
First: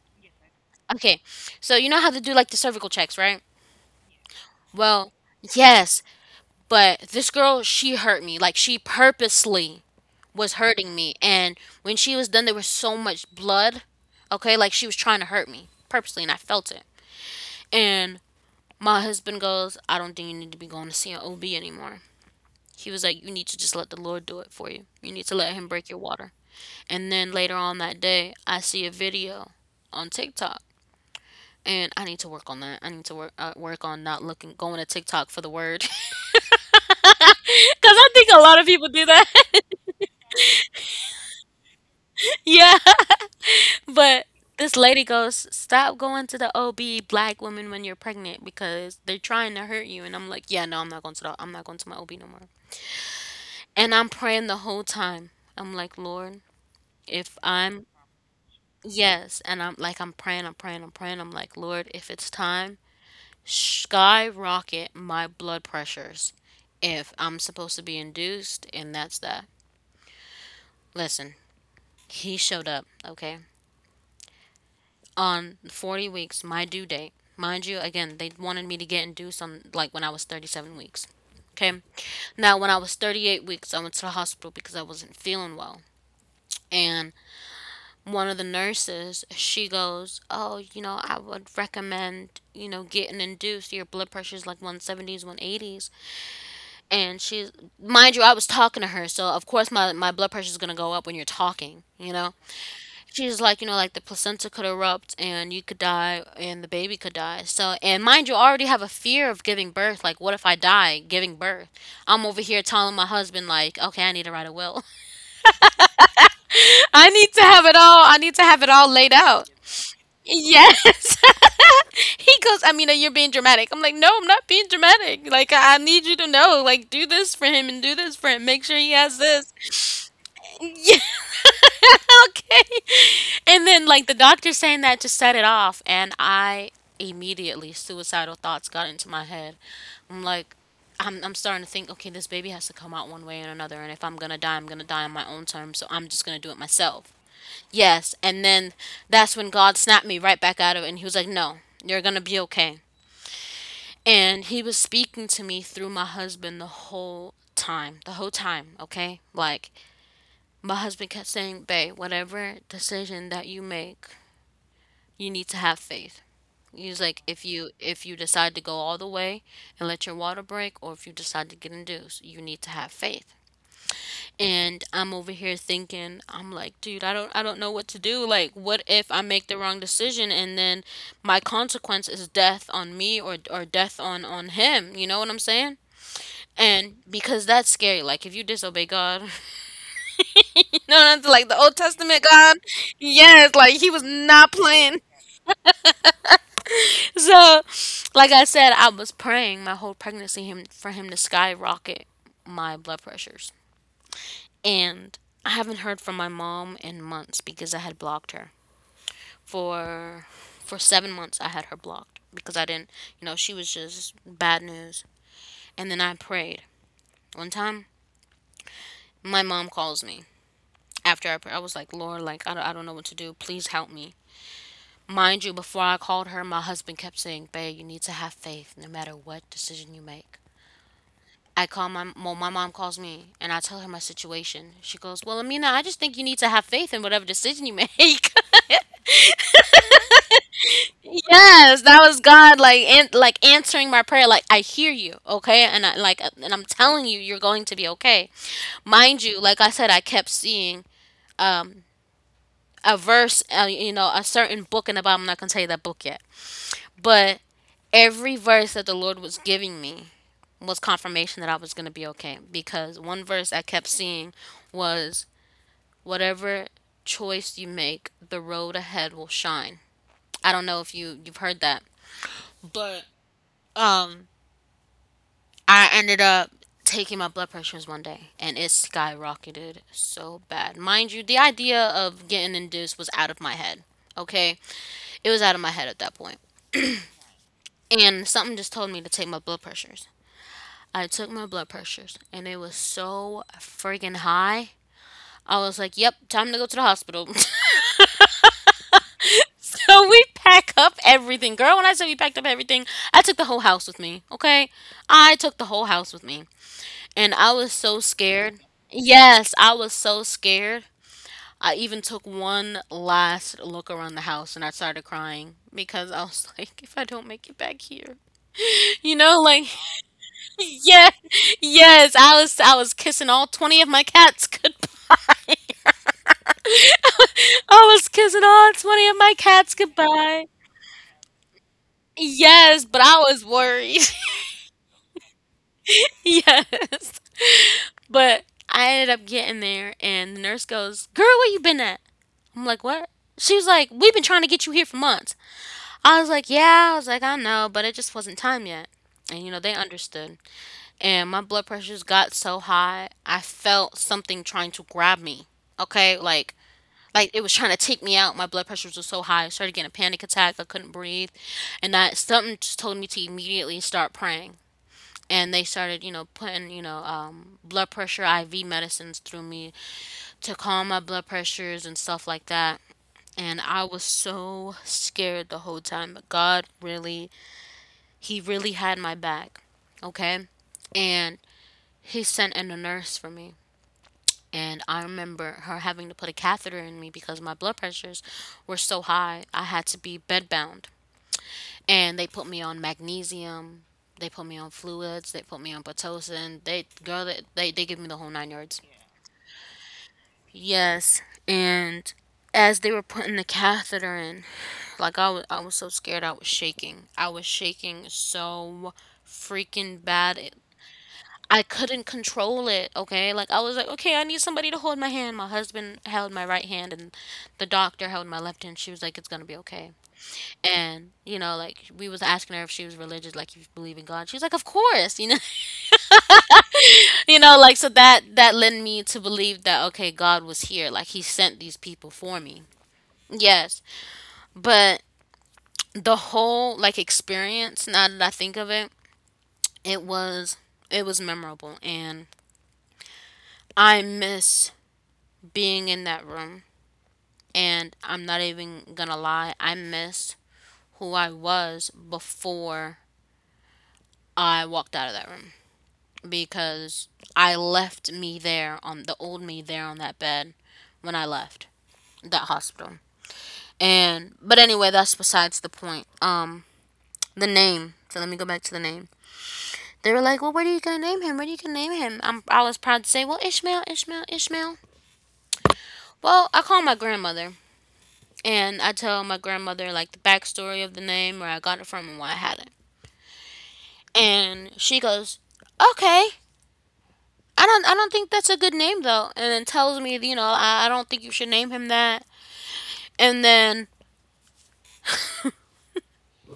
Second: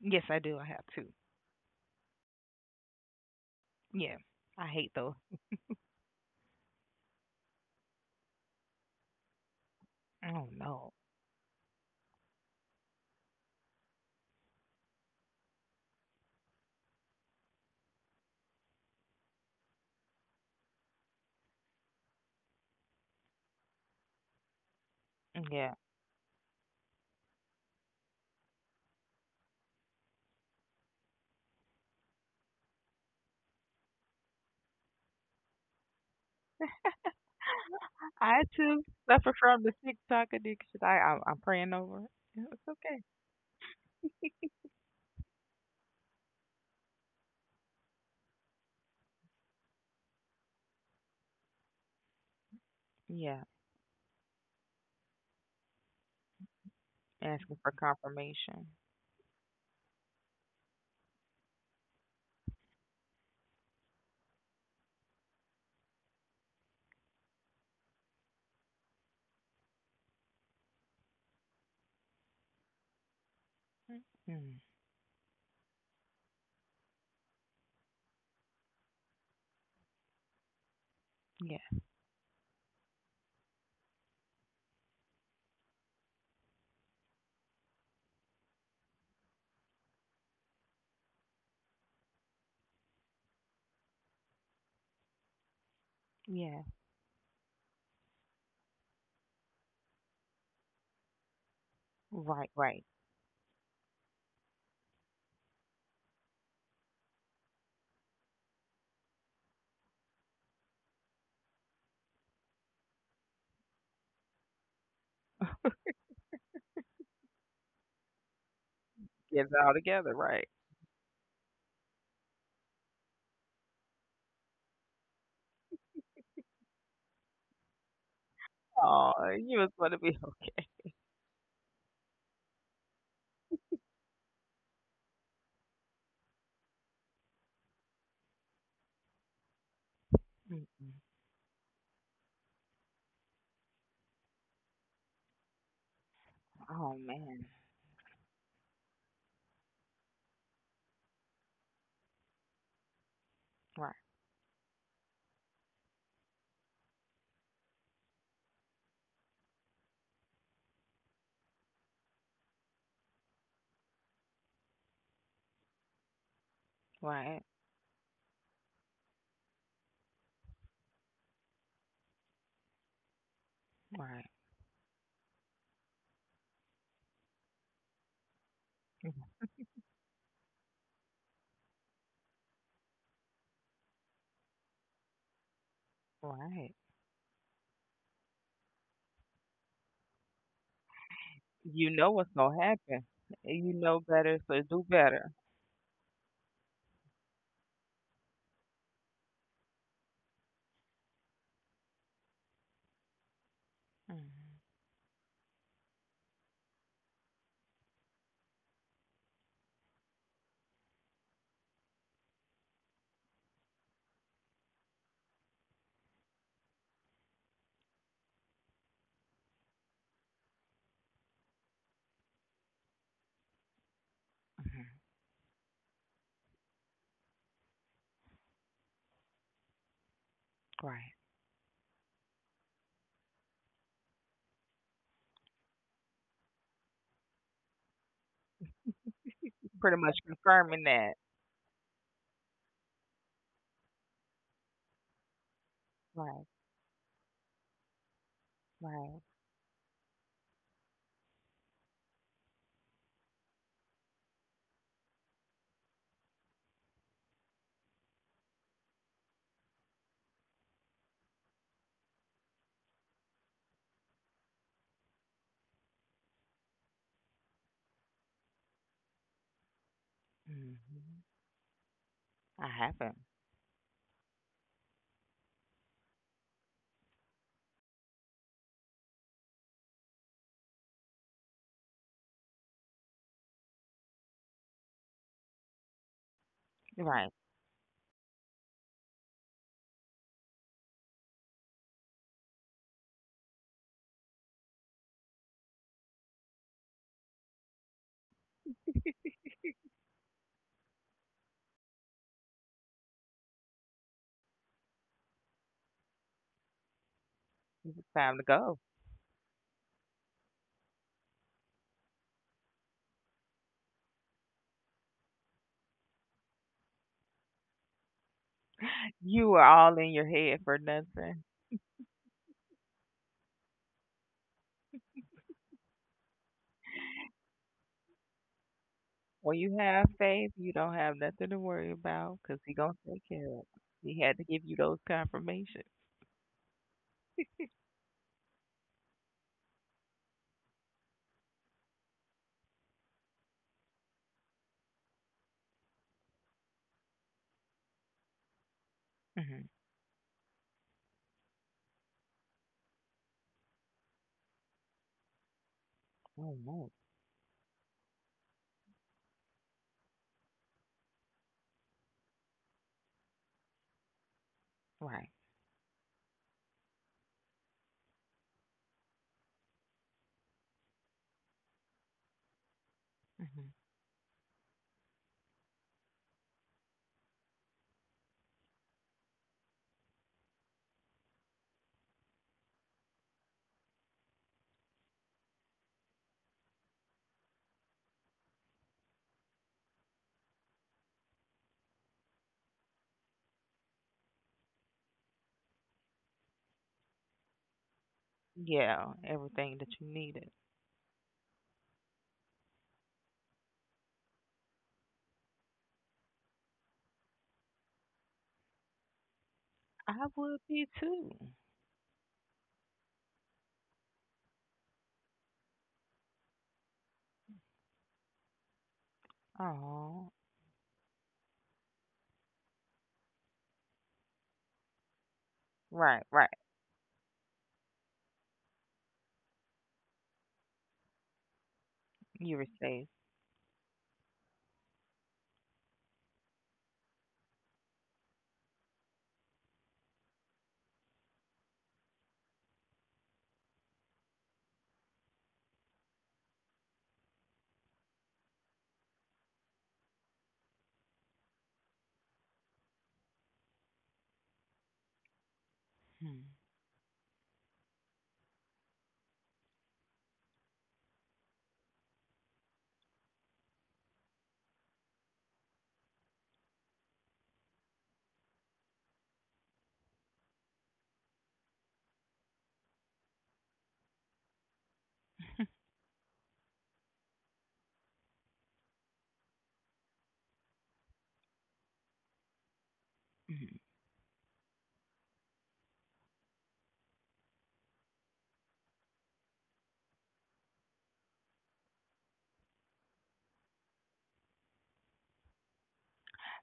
Speaker 2: Yes, I do. I have to.
Speaker 1: Okay, so you know how they do like the cervical checks, right?
Speaker 2: Yeah. I hate
Speaker 1: Well,
Speaker 2: those.
Speaker 1: yes, but this girl, she hurt me. Like she purposely
Speaker 2: Oh
Speaker 1: was hurting
Speaker 2: no.
Speaker 1: me, and when she was done there was so much blood. Okay, like she was trying to hurt me purposely and I felt it. And my husband goes, I don't think you need to be going to see an OB anymore. He was like, you need to just let the Lord do it for you. You need to let him
Speaker 2: Yeah.
Speaker 1: break your water. And then later on that day, I see a video on TikTok. And I need to work on that. I need to work uh, work on not looking going to TikTok for the word cuz I think a
Speaker 2: I
Speaker 1: lot of
Speaker 2: too
Speaker 1: people do
Speaker 2: suffer
Speaker 1: that.
Speaker 2: from the TikTok addiction. I I'm, I'm praying over it. It's
Speaker 1: Yeah,
Speaker 2: okay.
Speaker 1: but this lady goes, "Stop going to the O B, black woman, when you're pregnant, because they're trying to hurt you." And I'm like, "Yeah, no, I'm not going to the, I'm not going to my O B no more."
Speaker 2: Yeah,
Speaker 1: And I'm praying the whole time. I'm like, "Lord, if
Speaker 2: asking for
Speaker 1: I'm..."
Speaker 2: confirmation.
Speaker 1: Yes, and I'm like I'm praying, I'm praying, I'm praying. I'm like, Lord, if it's time, skyrocket my blood pressures if I'm supposed to be induced, and that's that. Listen, he showed up, okay?
Speaker 2: Mm.
Speaker 1: On forty weeks, my due date. Mind you, again, they wanted me to get induced on like when I was thirty-seven weeks.
Speaker 2: Yeah,
Speaker 1: Okay. Now, when I was thirty-eight weeks, I went to the hospital because I wasn't feeling well. And one of the nurses, she goes, oh, you know, I would recommend, you know, getting induced. Your blood pressure's like one seventies, one eighties.
Speaker 2: yeah.
Speaker 1: And she's, mind you, I was talking to her, so of course my, my blood pressure is going to go up when you're talking, you know.
Speaker 2: Right, right.
Speaker 1: She's like, you know, like the placenta could erupt and you could die and the baby could die. So, and mind you, I already have a fear of giving birth. Like, what if I die giving birth? I'm over here telling my husband like, okay, I need to write a will. I need to have it all i need to have it all laid
Speaker 2: Get
Speaker 1: out.
Speaker 2: it all together, right?
Speaker 1: Yes. He goes, I mean, you're being dramatic. I'm like, no, I'm not being dramatic. Like, I I need you to know, like, do this for him and do this for him. Make sure he
Speaker 2: Oh,
Speaker 1: has this.
Speaker 2: you was gonna be.
Speaker 1: Yeah. Okay. And then like the doctor saying that just set it off, and I immediately suicidal thoughts got into my head. I'm like,
Speaker 2: Mm-mm.
Speaker 1: I'm I'm starting to think, okay, this baby has to come out one way or another, and if I'm going to die, I'm going to die on my own terms, so I'm just going to do it
Speaker 2: Oh
Speaker 1: myself.
Speaker 2: man.
Speaker 1: Yes, and then that's when God snapped me right back out of it and he was like, "No, you're going to be okay."
Speaker 2: Right,
Speaker 1: And he was speaking to me through my husband the whole time, the whole time, okay? Like my husband kept saying, "Babe, whatever decision that you make, you need to have faith." He's like,
Speaker 2: right,
Speaker 1: "If you if you decide to go all the way and let your water break, or if you decide to get induced, you need to have faith."
Speaker 2: right,
Speaker 1: And I'm over here thinking, I'm like, dude, I don't I don't know what to do. Like, what if I
Speaker 2: mhm,
Speaker 1: make the wrong decision and then my consequence is death on me or or death on on him? You know what I'm saying?
Speaker 2: right.
Speaker 1: And because that's scary. Like, if you disobey God, no, not the- like the Old
Speaker 2: You know
Speaker 1: Testament
Speaker 2: what's
Speaker 1: God.
Speaker 2: gonna happen.
Speaker 1: Yes,
Speaker 2: You
Speaker 1: like he
Speaker 2: know
Speaker 1: was
Speaker 2: better,
Speaker 1: not
Speaker 2: so do
Speaker 1: playing.
Speaker 2: better.
Speaker 1: So, like I said, I was praying my whole pregnancy him for him to skyrocket my blood pressures.
Speaker 2: Mm.
Speaker 1: And I haven't heard from my mom in months because I had blocked her. For for seven months I had her blocked because I didn't, you know, she was just bad news. And then I prayed. One time my mom calls me after I pray. I was like, "Lord, like I don't, I don't know what to do. Please help me." Mind you, before I called her, my husband kept saying, babe, you need to have faith no matter what decision you make.
Speaker 2: Right.
Speaker 1: I call my well, my mom calls me and I tell her my situation. She goes, well, Amina, I just think you need to have faith in whatever decision you make.
Speaker 2: Pretty much confirming that.
Speaker 1: Yes, that was God like an- like answering my prayer. Like I hear you, okay, and I like uh,
Speaker 2: Right,
Speaker 1: and I'm telling you, you're going to be okay.
Speaker 2: right.
Speaker 1: Mind you, like I said, I kept seeing um a verse, uh, you know, a certain book in the Bible. I'm not gonna tell you that book yet, but every verse that the Lord was giving me was confirmation that I was going to be okay, because one verse I kept seeing was whatever choice you make, the road ahead will shine. I don't know if
Speaker 2: Hmm.
Speaker 1: you you've heard that,
Speaker 2: I
Speaker 1: but
Speaker 2: haven't.
Speaker 1: um I ended up taking my blood pressures one day and it skyrocketed so bad. Mind you, the idea of getting induced was out of my head. Okay? It was out of my head at that point.
Speaker 2: Right.
Speaker 1: And something just told me to take my blood pressures. I took my blood pressures and it was so friggin' high. I was like, yep, time to go to the hospital. So we pack up everything. Girl, when I said we packed up everything, I took the whole house with me, okay? I took the whole house with me. And I was
Speaker 2: It's
Speaker 1: so
Speaker 2: time to
Speaker 1: scared.
Speaker 2: go.
Speaker 1: Yes, I was so scared. I even took one last look around the house and I started crying because I was like, if I don't make it back here, you know,
Speaker 2: You are
Speaker 1: like,
Speaker 2: all in your head for
Speaker 1: yeah,
Speaker 2: nothing.
Speaker 1: yes, I was, I was kissing all twenty of my cats goodbye. I was kissing all twenty of my
Speaker 2: When you
Speaker 1: cats
Speaker 2: have faith,
Speaker 1: goodbye.
Speaker 2: you don't have nothing to worry about because he
Speaker 1: Yes,
Speaker 2: gonna
Speaker 1: but
Speaker 2: take
Speaker 1: I was
Speaker 2: care of it.
Speaker 1: worried.
Speaker 2: He had to give you those confirmations.
Speaker 1: Yes. But I ended up getting there, and the nurse goes, girl, where you been at? I'm like, what? She was like, we've been trying to get you here for months. I was like, yeah. I was like, I know, but it just wasn't time yet. And, you know,
Speaker 2: Hmm.
Speaker 1: they understood. And my blood pressures got so high, I felt something trying to grab me. Okay?
Speaker 2: Oh
Speaker 1: Like,
Speaker 2: no,
Speaker 1: like it was trying to take me out. My blood pressure was so high. I started getting a panic attack. I couldn't breathe, and that something just told me to immediately start praying.
Speaker 2: right?
Speaker 1: And they started, you know, putting, you know, um, blood pressure I V medicines through me to calm my blood pressures and stuff like that. And
Speaker 2: Hmm.
Speaker 1: I was so scared the whole time. But God really, he really had my back. Okay. And he sent in a nurse for me. And I remember her having to put a catheter in me because my blood pressures were so high. I had to be bedbound. And they put me on magnesium. They put me on fluids. They put me on Pitocin. They, girl, they, they, they give me the whole nine yards.
Speaker 2: Yeah, everything that you needed.
Speaker 1: Yes. And as they were putting the catheter in, like I was, I was so scared. I was shaking. I was shaking so freaking
Speaker 2: I
Speaker 1: bad.
Speaker 2: would
Speaker 1: It,
Speaker 2: be too.
Speaker 1: I couldn't control it, okay? Like I was like, okay, I need somebody to hold my hand. My husband held my right hand and the doctor held my left hand. She was like, it's going to be okay.
Speaker 2: Oh,
Speaker 1: And, you know, like we was asking her if she was religious, like you believe in God. She was like, of course, you know.
Speaker 2: right, right.
Speaker 1: You know, like so that that led me to believe that okay, God was here, like he sent these people for
Speaker 2: You were
Speaker 1: me.
Speaker 2: safe.
Speaker 1: Yes. But the whole like experience, now that I think of it, it was, it was memorable, and I miss being in that room. And I'm not even gonna lie, I miss who I was before I walked out of that room,
Speaker 2: Mm-hmm.
Speaker 1: because I left me there on the old me there on that bed when I left that hospital. And but anyway, that's besides the point. Um, the name. So let me go back to the name. They were like, "Well, what are you gonna name him? What are you gonna name him?" I'm, I was proud to say, "Well, Ishmael, Ishmael, Ishmael." Well, I call my grandmother and I tell my grandmother like the backstory of the name, where I got it from, and why I had it. And she goes, "Okay, I don't, I don't think that's a good name though." And then tells me, you know, I, I don't think you should name him that. And then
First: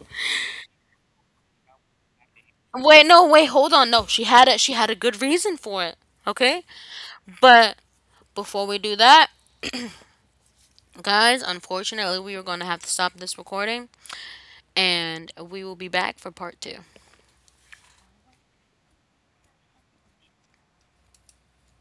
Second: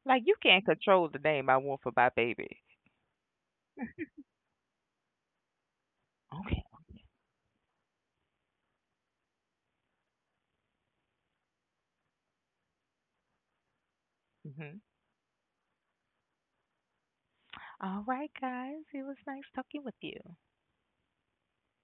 Speaker 2: Like you can't control the name I want for my baby.
Speaker 1: wait, no, wait, hold on, no, she had it. She had a good reason for it.
Speaker 2: Okay.
Speaker 1: Okay, but before we do that, guys, unfortunately, we are going to have to stop this recording,
Speaker 2: Hmm.
Speaker 1: and we will be back for part two.
Speaker 2: All right, guys. It was nice talking with you.